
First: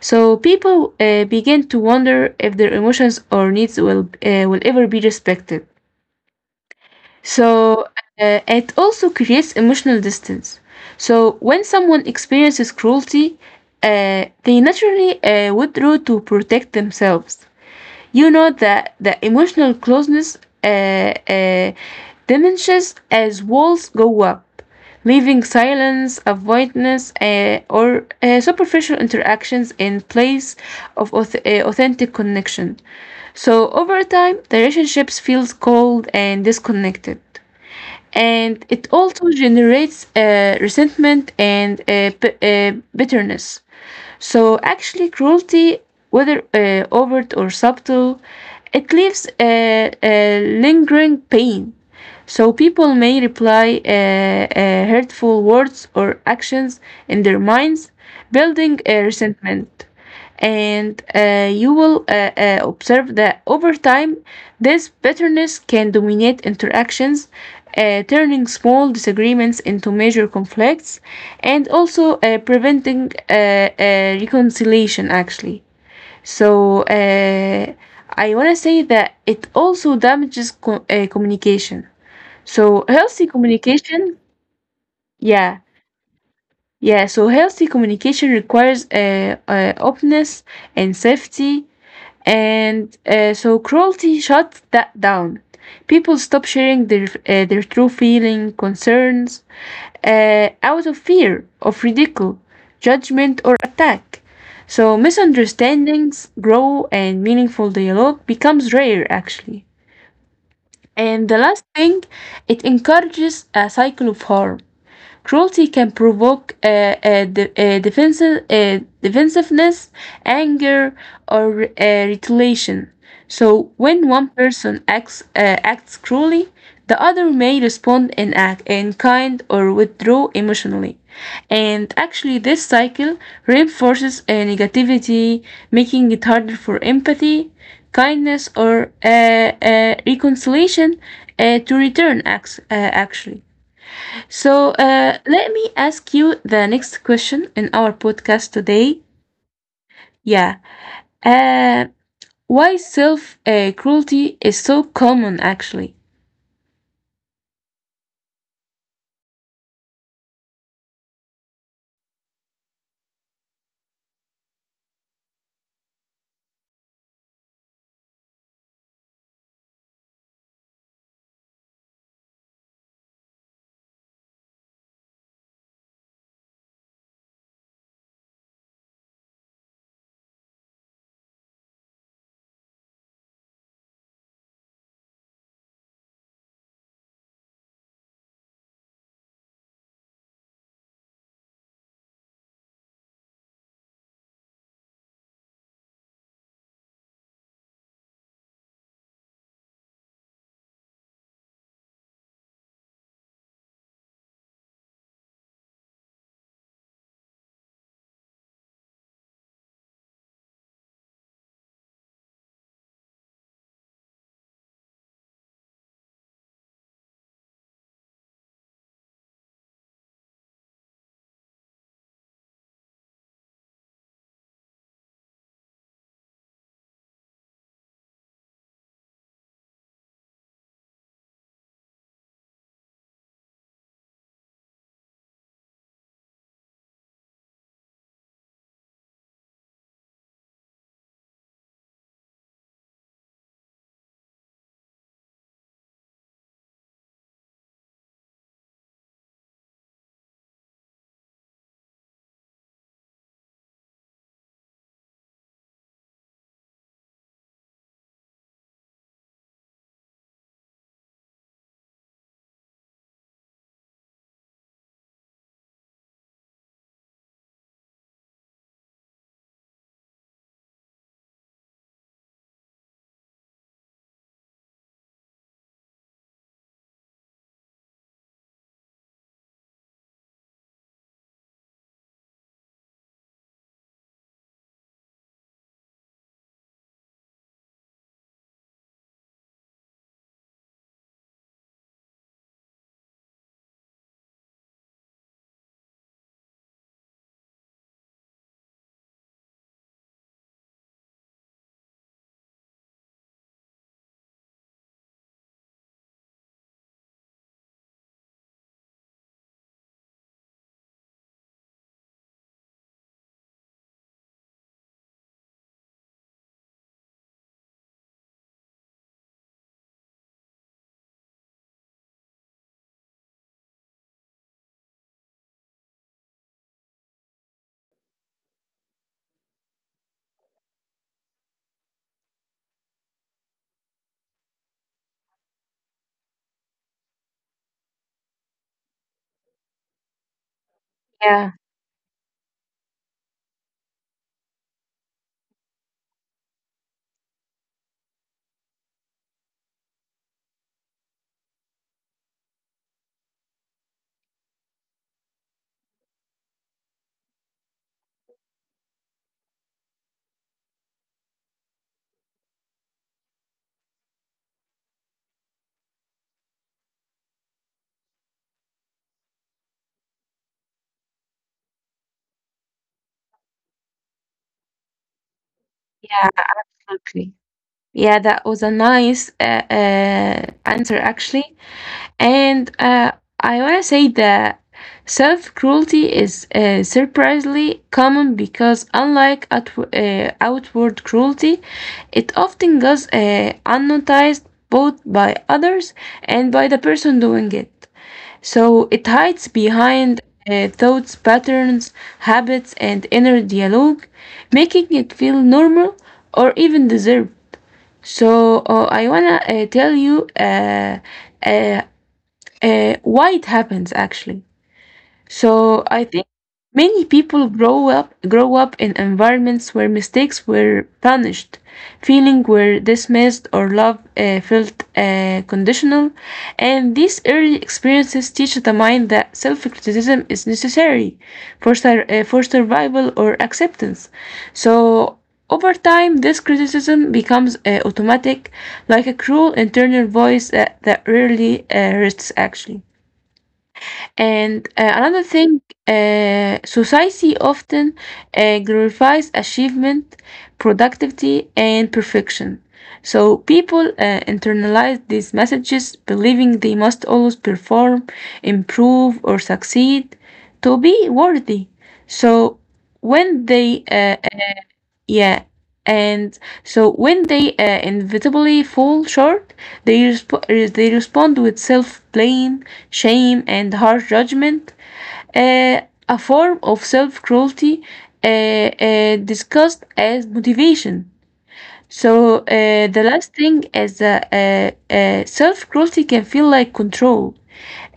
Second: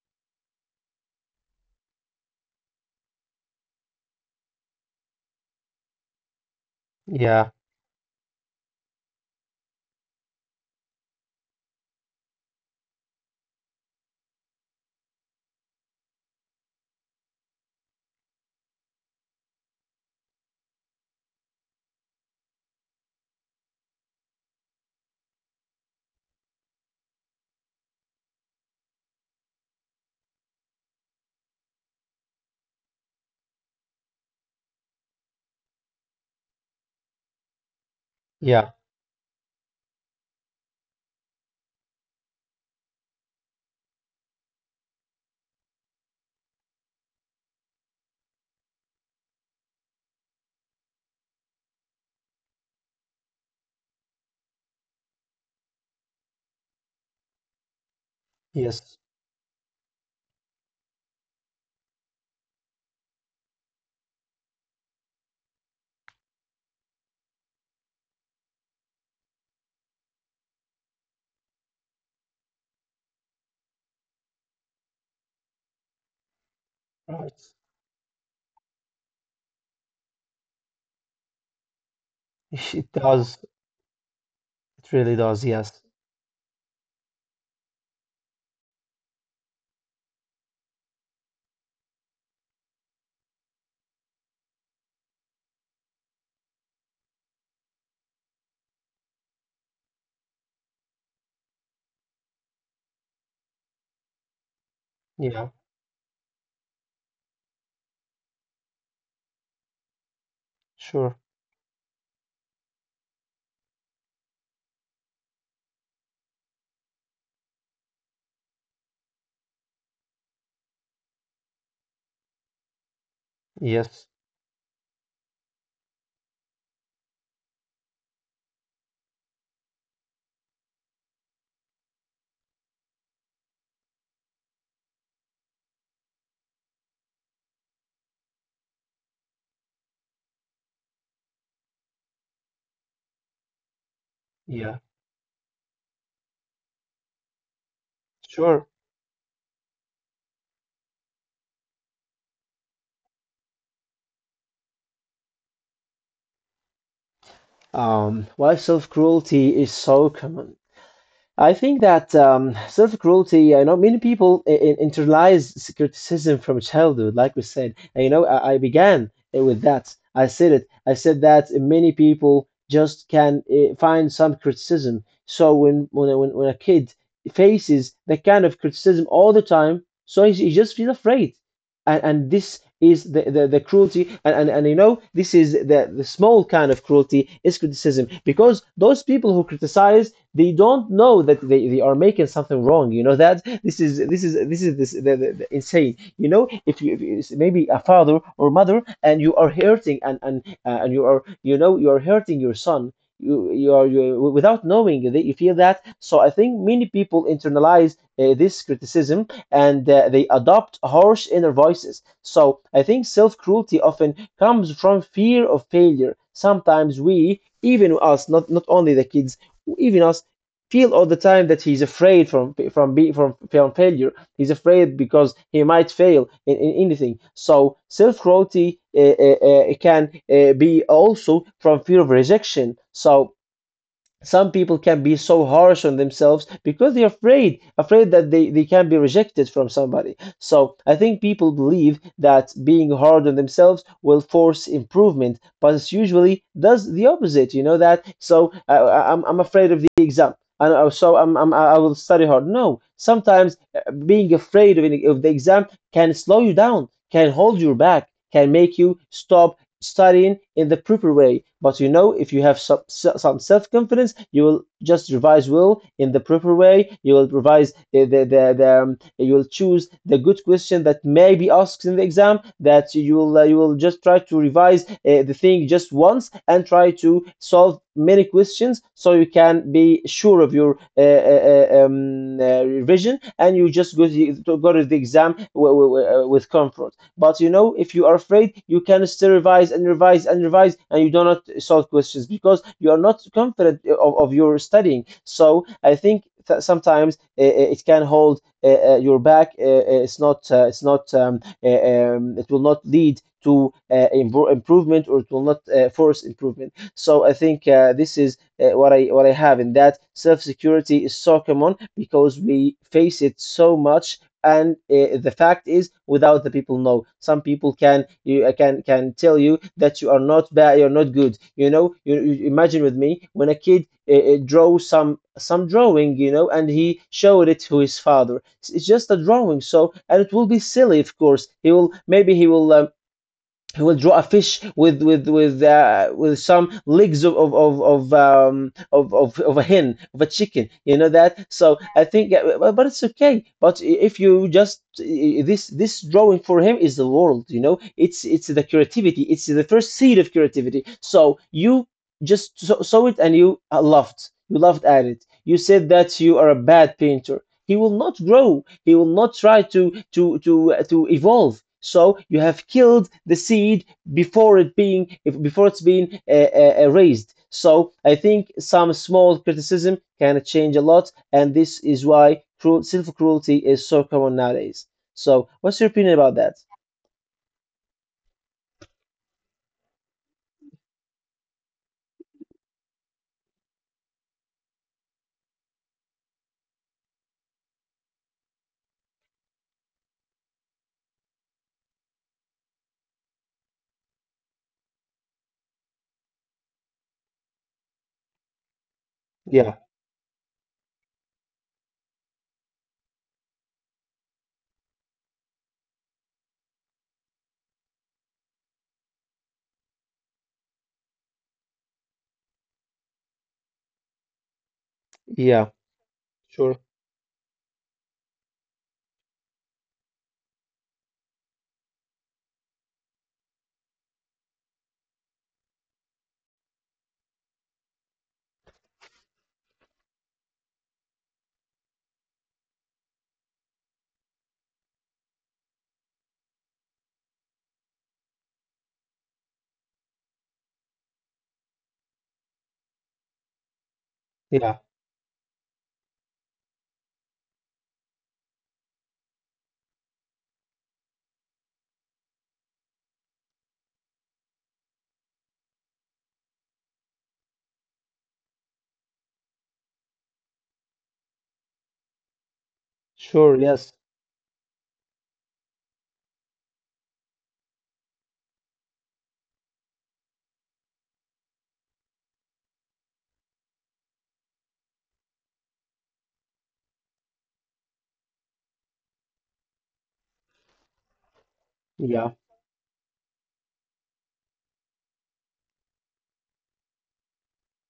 So people begin to wonder if their emotions or needs will ever be respected.
yeah,
So it also creates emotional distance. So when someone experiences cruelty, they naturally withdraw to protect themselves. You know that the emotional closeness uh, uh, diminishes as walls go up, leaving silence, avoidance, or superficial interactions in place of authentic connection. So over time, the relationships feels cold and disconnected, and
yeah,
it also generates resentment and bitterness. So actually, cruelty, whether overt or subtle, it leaves a lingering pain. So people may reply hurtful words or actions in their minds, building
yes.
a resentment. And you will observe that over time, this bitterness can dominate interactions, turning small disagreements into major conflicts, and also preventing reconciliation, actually. So,
Right.
uh, I want to say that it also damages communication.
(laughs)
So,
It
healthy
does.
communication,
It really does.
yeah,
Yes.
yeah. So, healthy communication requires openness and safety, and so cruelty shut that down. People stopped sharing their true feeling, concerns, out of fear of ridicule, judgment, or attack. So
Yeah,
misunderstandings grow, and meaningful dialogue becomes rare, actually.
sure.
And the last thing, it encourages a cycle of harm. Cruelty can provoke defensiveness, anger, or retaliation. So when
Yes.
one person acts cruelly, the other may respond in act in kind or withdraw emotionally. And actually, this cycle reinforces negativity, making it harder for empathy, kindness, or reconciliation to return. Acts, actually. So
Yeah,
uh, let me ask you the next question in our podcast
sure.
today. Yeah. Uh, why self cruelty is so common, actually?
Why self-cruelty is so common. I think that self cruelty, I know many people internalize criticism from childhood, like we said. And, you know, I began it with that. I said it. I said that many people just can find some criticism. So when a kid faces that kind of criticism all the time, so he just feels afraid. And this is the cruelty. And you know, this is the small kind of cruelty is criticism, because those people who criticize, they don't know that they are making something wrong. You know that, this is this is this is this the insane. You know, if you, if it's maybe a father or mother, and you are hurting, and and you are, you know, you are hurting your son, you are you, without knowing that you feel that. So I think many people internalize this criticism, and they adopt harsh inner voices. So I think self-cruelty often comes from fear of failure. Sometimes we even us, not only the kids, even us feel all the time that he's afraid from failure. He's afraid because he might fail in anything. So self cruelty can be also from fear of rejection. So some people can be so harsh on themselves because they're afraid that they can be rejected from somebody. So I think people believe that being hard on themselves will force improvement, but it's usually does the opposite. You know that. So I'm afraid of the exam, and I'm, I will study hard. No, sometimes being afraid of, of the exam can slow you down, can hold you back, can make you stop studying in the proper way. But you know, if you have some self-confidence, you will just revise well in the proper way. You will revise the you will choose the good question that may be asked in the exam. That you will just try to revise the thing just once and try to solve many questions, so you can be sure of your revision, and you just go to, go to the exam with comfort. But you know, if you are afraid, you can still revise and revise and revise, and you do not solve questions because you are not confident of your studying. So I think that sometimes it can hold your back. It's not. It's not. It will not lead to improvement, or it will not force improvement. So I think this is what I have in that self security is so common because we face it so much. And the fact is without the people know, some people can you can tell you that you are not bad, you're not good, you know. You imagine with me, when a kid draw some drawing, you know, and he showed it to his father, it's just a drawing, so and it will be silly. Of course he will, maybe he will draw a fish with with some legs of a hen, of a chicken, you know that.
Yeah,
So I think but it's okay. But if you just, this drawing for him is the world, you know, it's the creativity, it's the first seed of creativity. So you just saw it and you laughed, you laughed at it, you said that you are a bad painter. He will not grow, he will not try to to evolve, so you have killed the seed before it being, before it's been raised. So I think some small criticism can change a lot, and this is why cruel self cruelty is so common nowadays. So what's your opinion
yeah,
about that?
absolutely. Yeah, that was a nice answer, actually. And I want to say that self cruelty is surprisingly common because, unlike outward cruelty, it often goes unnoticed both by others and by the person doing it. So it hides
Yeah,
behind thoughts, patterns, habits, and inner dialogue, making it feel normal or even deserved. I wanna tell you uh, why it happens actually.
yeah,
So I think
sure.
many people grow up in environments where mistakes were punished, feeling were dismissed or love felt conditional, and these early experiences teach the mind that self-criticism is necessary for for survival or acceptance. So, over time, this criticism becomes automatic, like a cruel internal voice that rarely rests actually. And
Yeah,
another thing, society often glorifies achievement, productivity, and perfection. So people internalize these messages, believing they must always perform, improve, or succeed to be worthy. So when
sure,
they
yes.
yeah, and so when they inevitably fall short, they respond with self-blame, shame, and harsh judgment, uh, a form of self-cruelty, discussed as motivation. So
Yeah,
uh, the last thing is that self cruelty can feel like control.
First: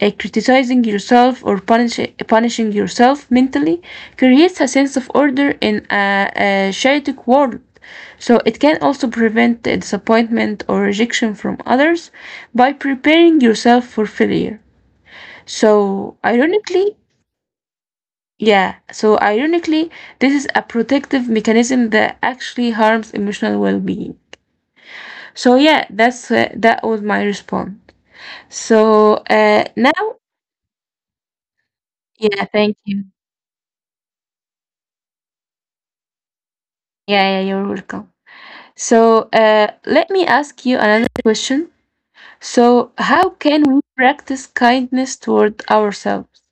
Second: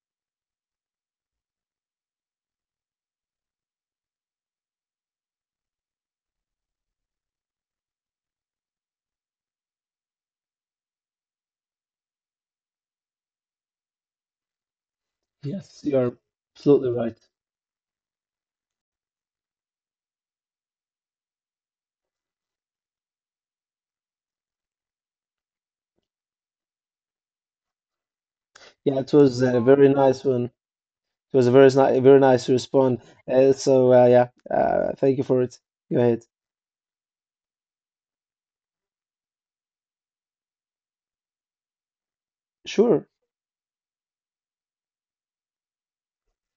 Criticizing yourself or punishing yourself mentally creates a sense of order in a chaotic world. So it can also prevent the disappointment or rejection from others by preparing yourself for failure.
yes, you're
So
absolutely
ironically,
right.
yeah, so ironically, this is a protective mechanism that actually harms emotional well-being. So yeah, that's that was my response.
Yeah, it
So
was a very
now,
nice one. It was a very
yeah,
nice
thank
response.
you.
So yeah, thank you for it. Go ahead.
Yeah, yeah, you're welcome. So let me ask you another question. So
Sure.
how can we practice kindness toward ourselves?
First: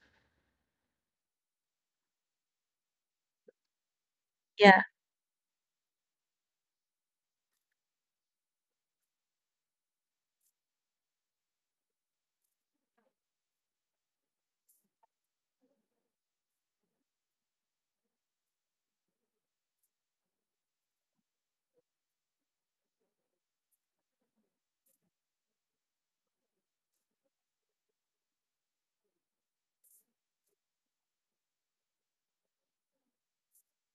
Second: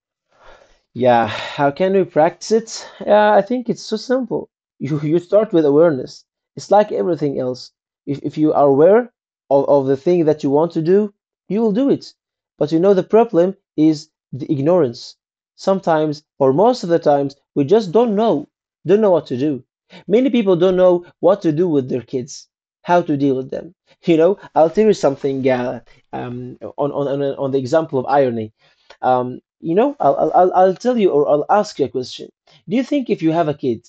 Yeah, how can we practice it? Yeah, I think it's so simple.
Yeah,
You start with awareness. It's like everything else. If you are aware of the thing that you want to do, you will do it. But you know, the problem is the ignorance. Sometimes, or most of the times, we just don't know what to do. Many people don't know what to do with their kids, how to deal with them. You know, I'll tell you something, on the example of irony. You know, I'll tell you, or I'll ask you a question. Do you think if you have a kid,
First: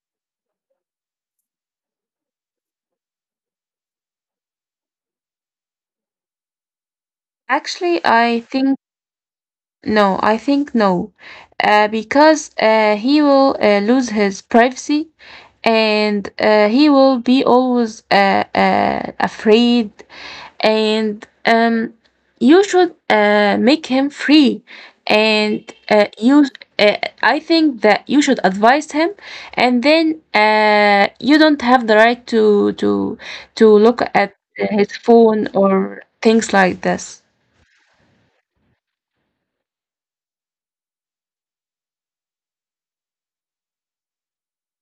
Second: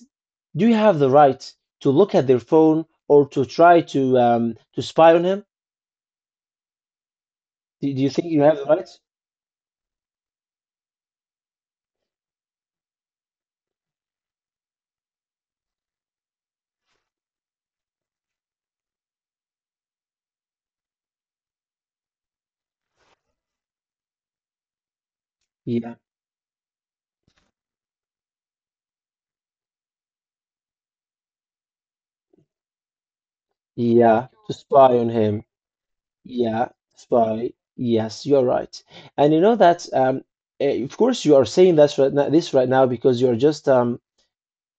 do you have the right to look at their phone or to try to spy on him?
actually,
Do you think
I
you have the
think.
right?
No, I think no, because he will lose his privacy and he will be always afraid. And you should make him free. And
Yeah,
you, I think that you should advise him, and then you don't have the right to look
yeah,
at
to spy
his
on him.
phone or things
Yeah,
like this.
spy. Yes, you're right. And you know that of course you are saying that's right now, this right now, because you're just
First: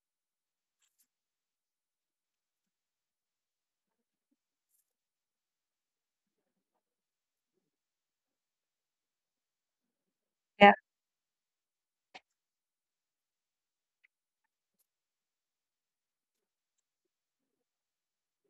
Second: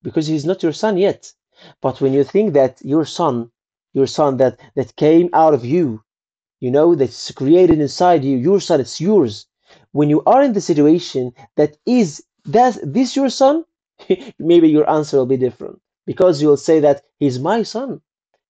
because he's not your son yet. But when you think that your son that that came out of you, you know, that's created inside you, your son, it's yours. When you are in the
Yeah,
situation that is that this your son (laughs) maybe your answer will be different, because you'll say that he's my son,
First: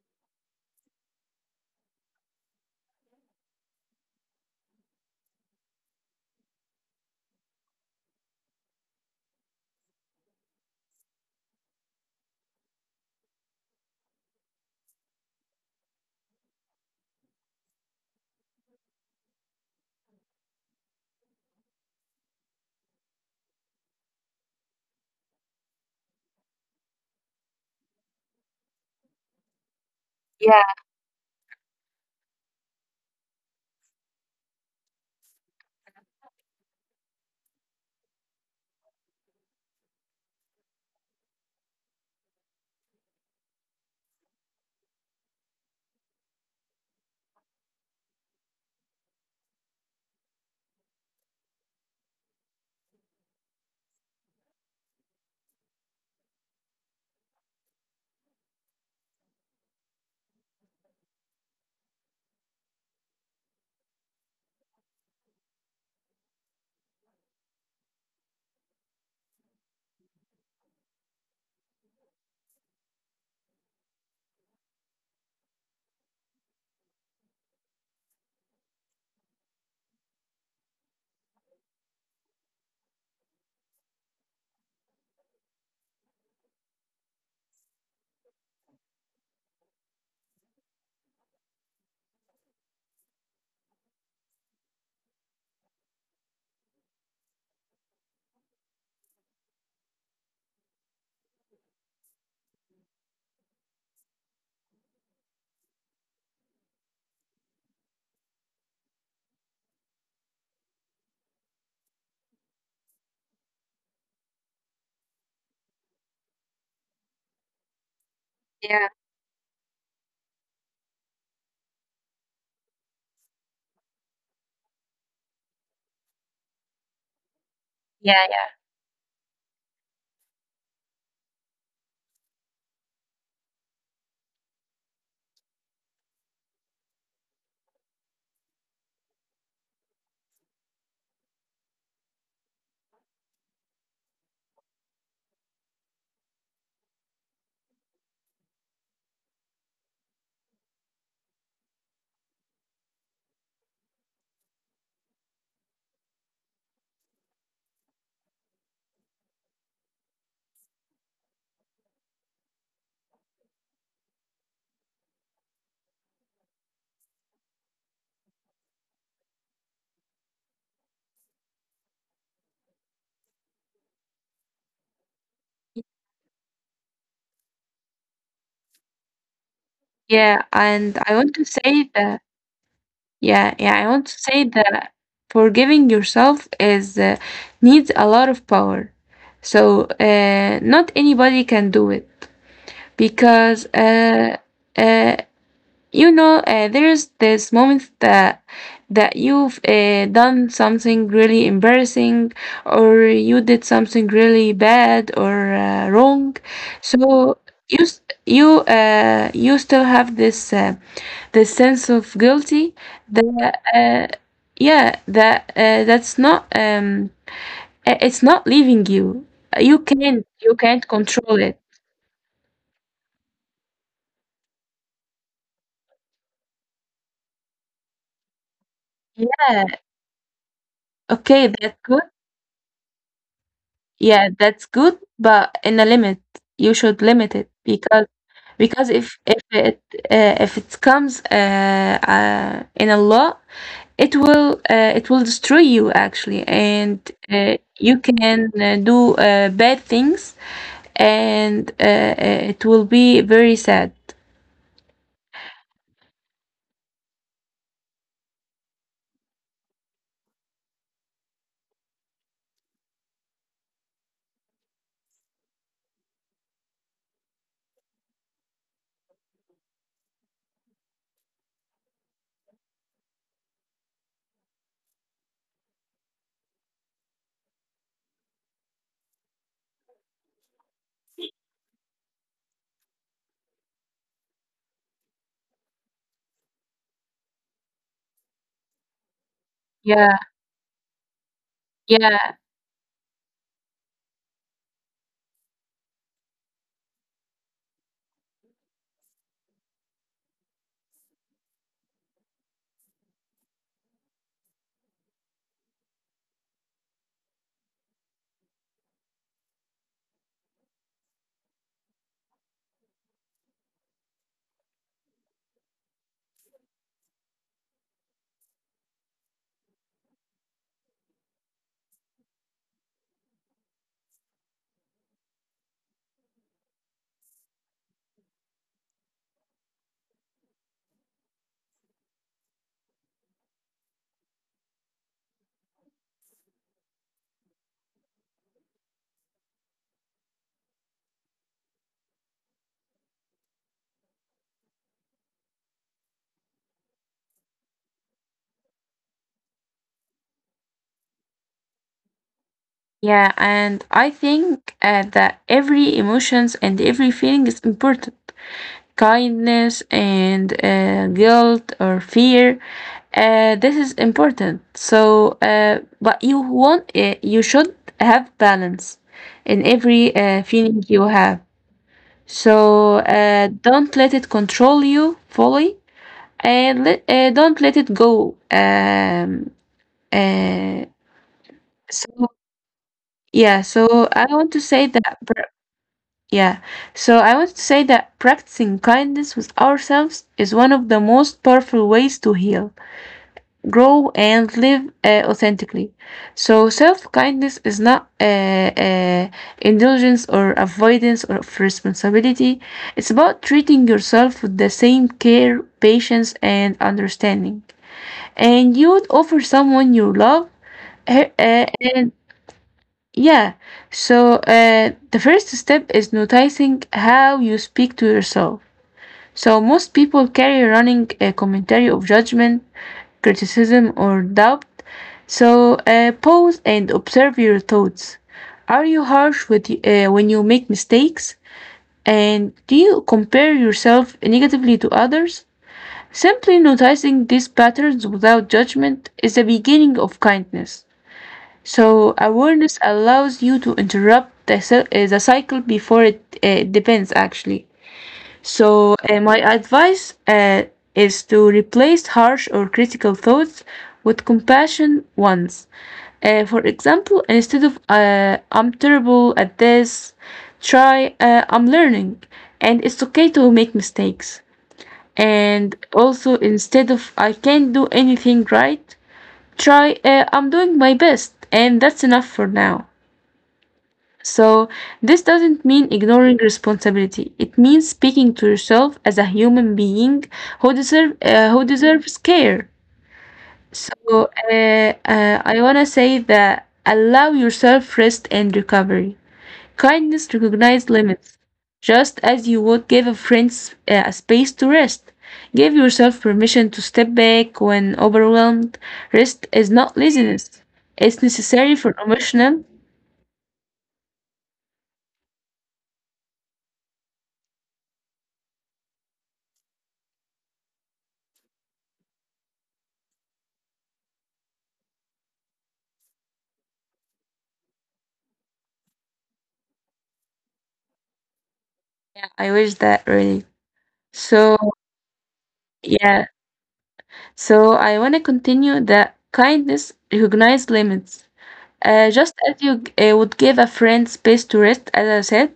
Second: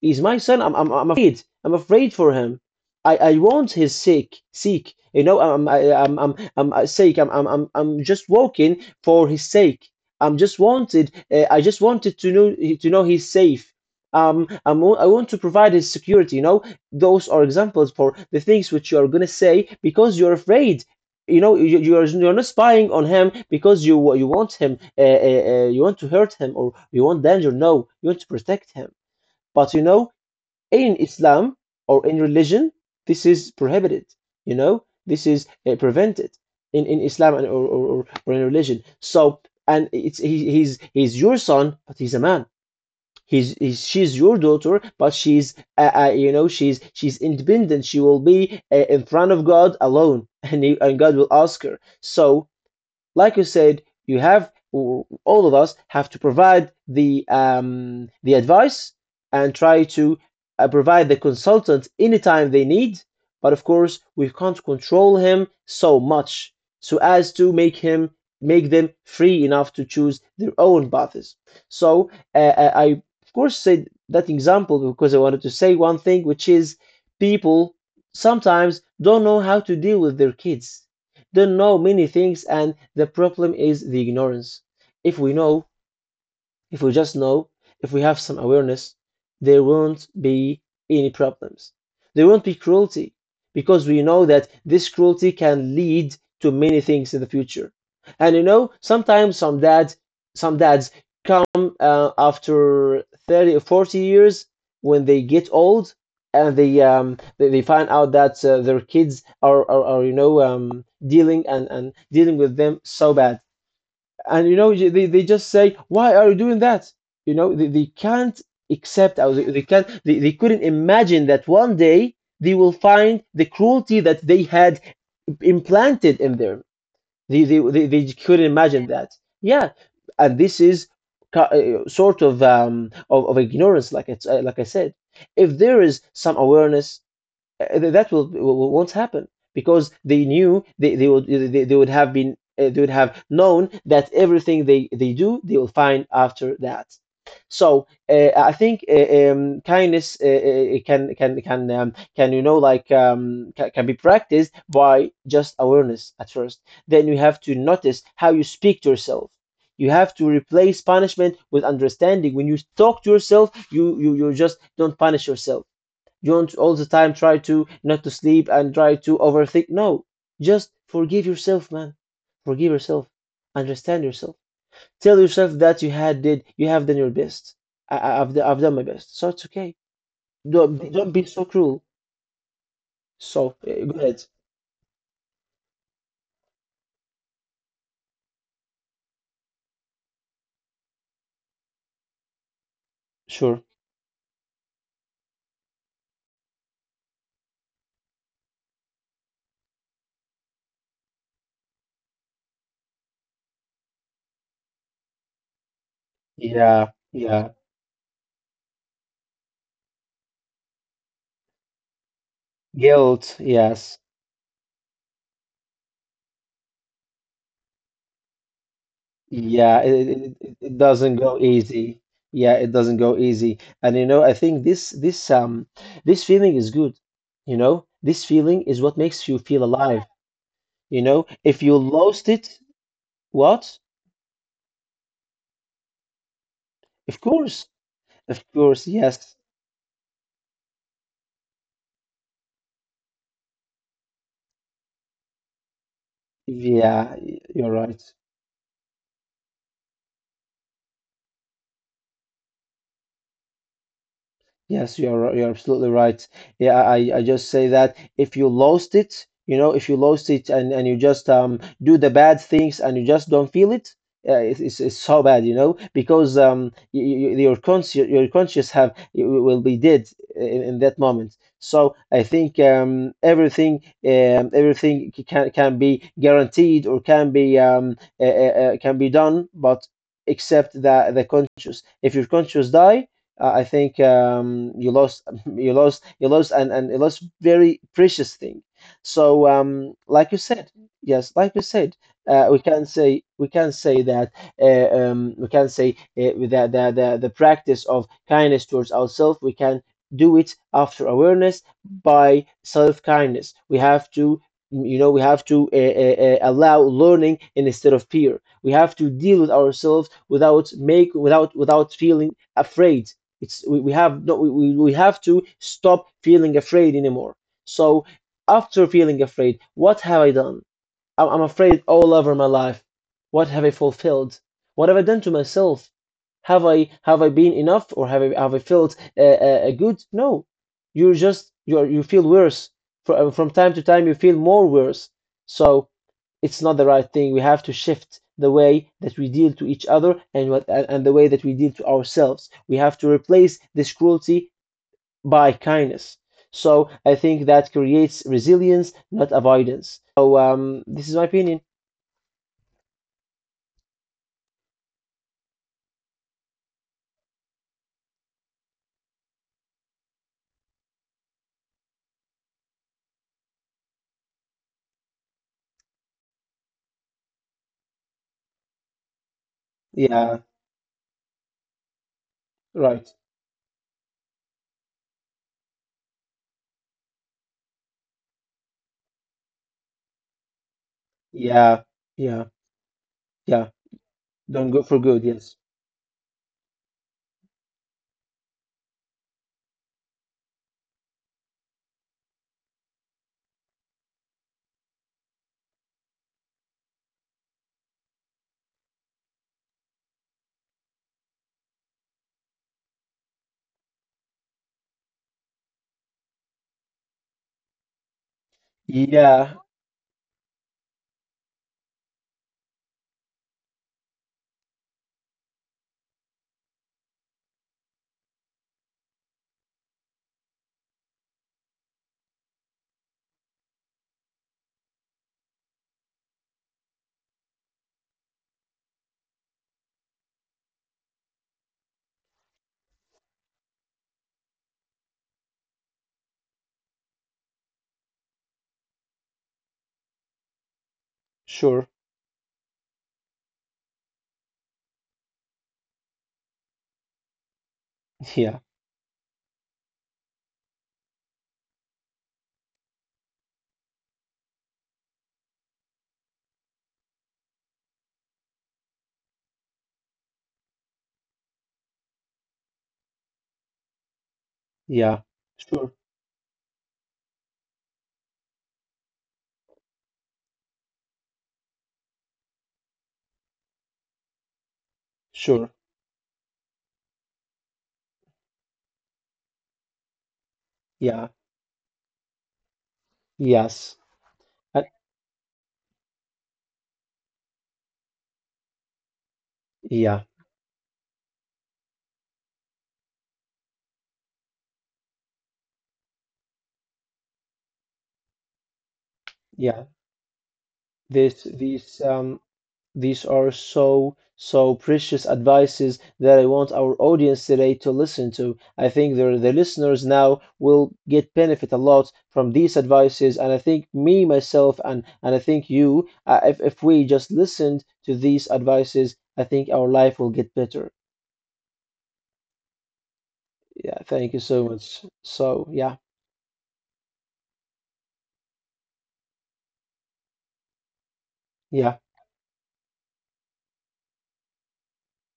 he's my son. I'm afraid, I'm afraid for him. I want his sake seek, you know. I'm just walking for his sake. I just wanted to know, to know he's safe. I want to provide his security, you know. Those are examples for the things which you are going to say because you're afraid. You know, you're not spying on him because you want him you want to hurt him, or you want danger. No, you want to protect him. But you know, in Islam or in religion, this is prohibited. You know, this is prevented in Islam, and, or in religion. So, and it's he's your son, but he's a man. He's, she's your daughter, but she's you know, she's independent. She will be in front of God alone, and God will ask her. So like you said, you have all of us have to provide the advice, and try to provide the consultant anytime they need. But of course, we can't control him so much so as to make him, make them free enough to choose their own paths. So I I, of course said that example because I wanted to say one thing, which is people sometimes don't know how to deal with their kids, don't know many things, and the problem is the ignorance. If we know, if we just know, if we have some awareness, there won't be any problems. There won't be cruelty, because we know that this cruelty can lead to many things in the future. And you know, sometimes some dads come after 30 or 40 years, when they get old, and they they find out that their kids are, are you know dealing and dealing with them so bad. And you know they just say, why are you doing that? You know they can't
yeah,
accept, or they can't, they couldn't imagine that one day they will find the cruelty that they had implanted in them. They
yeah.
couldn't imagine that. Yeah. And this is sort of of ignorance, like it's like I said, if there is some awareness, that will won't happen, because they knew, they would, they would have been they would have known that everything they do, they will find after that. So I think kindness can you know like can be practiced by just awareness at first. Then you have to notice how you speak to yourself. You have to replace punishment with understanding. When you talk to yourself, you just don't punish yourself. You don't all the time try to not to sleep and try to overthink. No, just forgive yourself, man. Forgive yourself. Understand yourself. Tell yourself that you had did you have done your best. I've done my best, so it's okay.
Yeah,
Don't
and
don't
I
be
want to
so cruel.
say that,
So
yeah, yeah, I
go
want to
ahead.
say that forgiving yourself is needs a lot of power. Not anybody can do it
Sure.
because uh, you know, there's this moment that you've done something really embarrassing or you did something really bad or wrong.
Yeah.
so
Yeah.
you s- you you still have this this sense of guilty
Guilt.
that
Yes.
that's not um, it's not leaving you. you
Yeah,
can't you
it
can't
doesn't
control
go
it.
easy. Yeah, it doesn't go easy. And you know, I think this feeling is good. You know, this feeling is what makes you
Yeah,
feel alive. You know,
okay,
if
that's
you
good.
lost it, what?
Yeah, that's good, but in a limit. You should
Of
limit it
course,
because
of
because
course,
if
yes.
if it, if it comes in a lot, it will destroy you actually, and
Yeah, y- you're
you
right.
can do bad things, and it will be very sad.
Yes, you're absolutely right. Yeah, I just say that if you lost it, you know, if you lost it and you just do the bad things and you just don't feel it, it's it's so bad, you know, because your conscious, your conscious will be dead in that moment. So I think everything, everything can be guaranteed, or can be done, but except that the conscious. If your conscious die, I think you lost, (laughs) you lost, and you lost very precious thing. So,
Yeah,
like you said, yes, like you said,
yeah.
we can say that we can say that the practice of kindness towards ourselves, we can do it after awareness, by self kindness. We have to. You know, we have to allow learning instead of fear. We have to deal with ourselves without make, without feeling afraid. We have no, we have to stop feeling afraid anymore. So, after feeling afraid, what have I done? I'm afraid all over my life. What have I fulfilled? What have I done to myself? Have I been enough, or have I felt good? No, you you feel worse. From time to time, you feel more worse. So it's not the right thing. We have to shift the way that we deal to each other, and what and the way that we deal to ourselves. We have to replace this cruelty by kindness. So I think that creates resilience, not avoidance. So this is my opinion.
Yeah, and I think that every emotions and every feeling is important. Kindness and guilt or fear, this is important. So, but you should have balance in every
Yeah,
feeling you have. So
right.
don't let it control you fully, and let, don't let it go. Uh,
Yeah,
so
yeah,
yeah,
yeah.
so I want to
Don't go
say
for
that.
good. Yes.
Yeah, so I would say that practicing kindness with ourselves is one of the most powerful ways to heal, grow, and live authentically. So self kindness is not indulgence or avoidance or of responsibility, it's about treating yourself with the same care, patience, and understanding. And you would offer
Yeah,
someone you love. Uh, uh, and yeah. So the first step is noticing how you speak to yourself. So most people carry running a commentary of judgment, criticism, or doubt. So pause and observe your thoughts. Are you harsh with when you make mistakes? And do you compare yourself negatively to others? Simply noticing these patterns without judgment is the beginning of kindness.
sure.
So awareness allows you to interrupt the cycle before it depends actually.
(laughs) Yeah,
So my advice is to replace harsh or critical thoughts with compassion ones. For example, instead of I'm terrible at this, try I'm learning, and it's okay to make mistakes.
yeah,
And
sure,
also, instead of I can't do anything right, try I'm doing my best and that's enough for now. So this doesn't mean
sure.
ignoring responsibility, it means speaking to yourself as a human being who deserve
Yeah,
who deserves care. So
yes. Uh,
I want to say that allow yourself rest and recovery. Kindness
yeah,
recognizes limits. Just as you would give a friend a space to rest, give yourself permission to step back when overwhelmed. Rest is not
yeah.
laziness, it's
This,
necessary for
these,
emotional.
these are so, so precious advices that I want our audience today to listen to. I think the listeners now will get benefit a lot from these advices. And I think me, myself, and I think you, if we just listened to these advices, I think our life will get better.
Yeah, I wish that really.
Yeah, thank
So,
you so much. So, yeah,
yeah, so I want to continue that kindness recognizes limits.
yeah,
Just as you would give a friend space to rest, as I said,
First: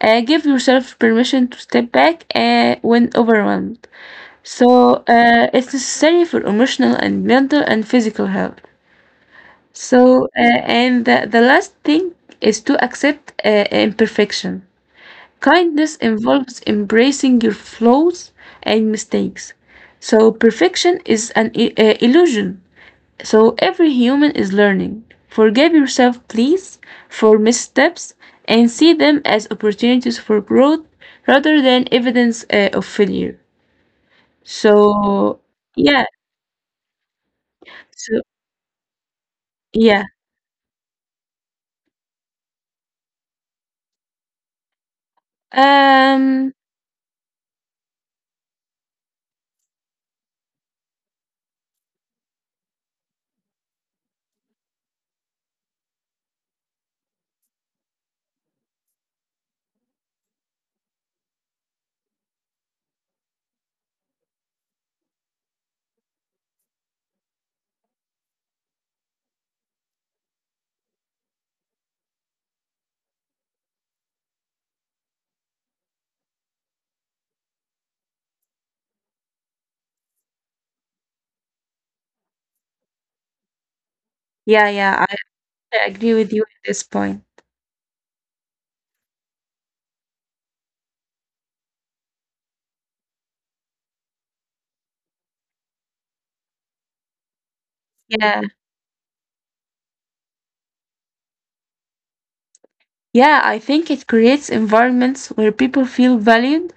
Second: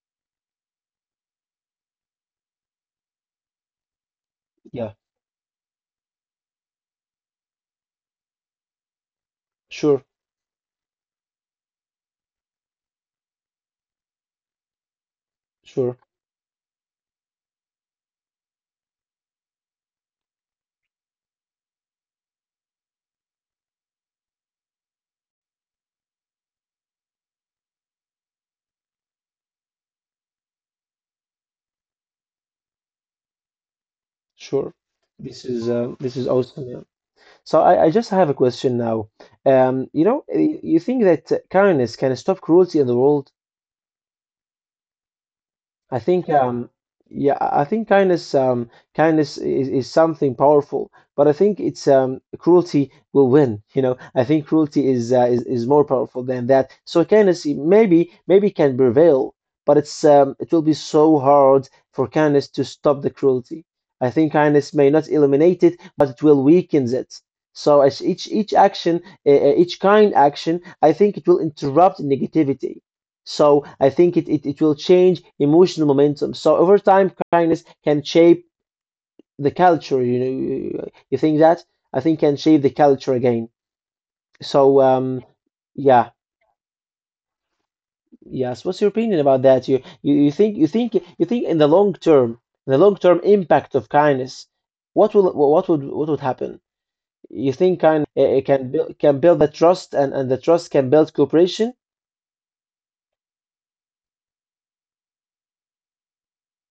give yourself permission to step back when overwhelmed.
yeah,
So it's necessary for emotional and mental and physical health.
sure,
So and the last thing is to accept imperfection. Kindness
sure,
involves embracing your flaws and mistakes. So perfection is an illusion. So every human is learning. Forgive yourself, please, for missteps and see them as opportunities for growth rather than evidence of failure.
sure.
So yeah.
This is awesome. Yeah. So I just
So.
have a question now. You
Yeah.
know, you think that kindness can stop cruelty in the world? I think
Um,
yeah, I think kindness kindness is something powerful, but I think it's cruelty will win, you know. I think cruelty is is more powerful than that. So kindness maybe can prevail, but it's it will be so hard for kindness to stop the cruelty. I think kindness may not eliminate it, but it will weaken it. So as each action, each kind action, I think it will interrupt negativity. So I think it will change emotional momentum. So over time, kindness can shape the culture. You know, you think that? I think can shape the culture again.
yeah,
So
yeah, I
yeah,
agree with you at this point.
yes. What's your opinion about that? You think in the long term impact of kindness, what will what would happen? You think kind it
Yeah.
can build, the trust, and the trust can build cooperation?
Yeah, I think it creates environments where people feel valued,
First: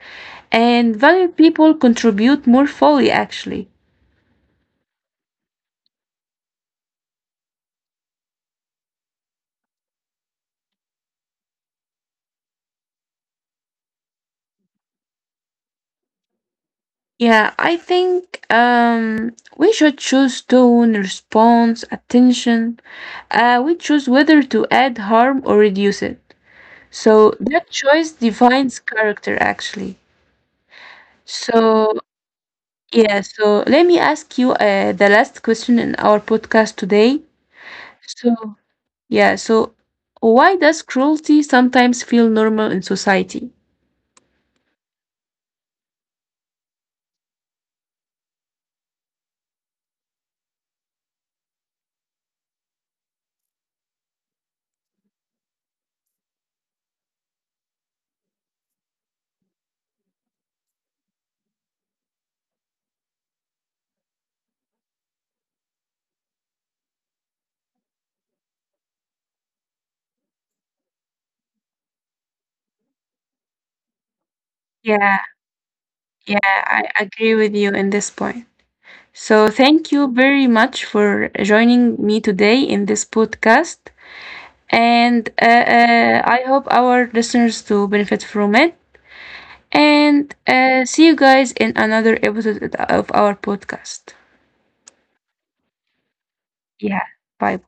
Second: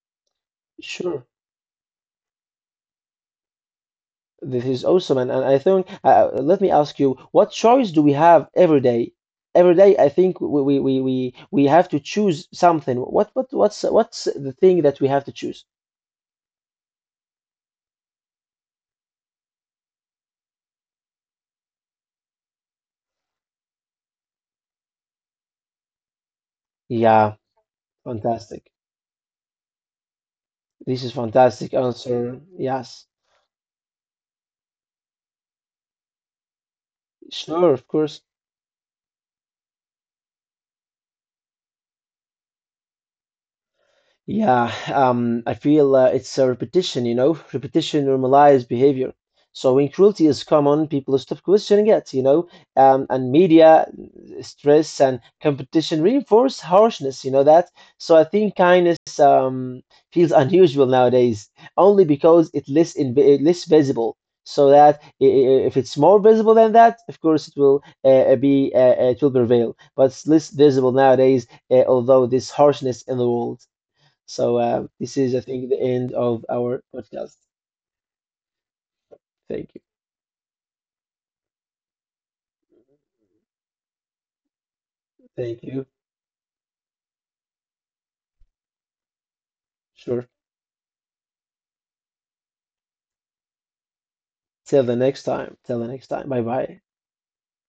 and
Sure.
valued people contribute more fully actually.
This is awesome, and I think let me ask you, what choice do we have every day? Every day, I think we have to choose something. What's the thing that we have to choose?
Yeah, I think um, we should choose tone, response, attention. We choose whether to add harm or reduce it. So
Yeah,
that choice
fantastic.
defines character actually.
This is fantastic
So
answer. Yes,
yeah, so let me ask you the last question in our podcast today.
sure, of course.
So, yeah, so why does cruelty sometimes feel normal in society?
Yeah, I feel it's a repetition, you know, repetition normalized behavior. So when cruelty is common, people stop questioning it, you know, and media, stress, and competition reinforce harshness, you know that. So I think kindness feels unusual nowadays, only because it's less inv less visible. So that if it's more visible than that, of course it will be it will prevail. But it's less visible nowadays, although this harshness in the world. So this
Yeah,
is, I think, the end of
yeah, I
our podcast.
agree with you in this point. So,
Thank you.
thank you very much for joining me today in this podcast. And
Thank you.
I hope our listeners to benefit from it. And
Sure.
see you guys in another episode of our podcast.
Till the next time. Till the next time. Bye bye.
Yeah, bye.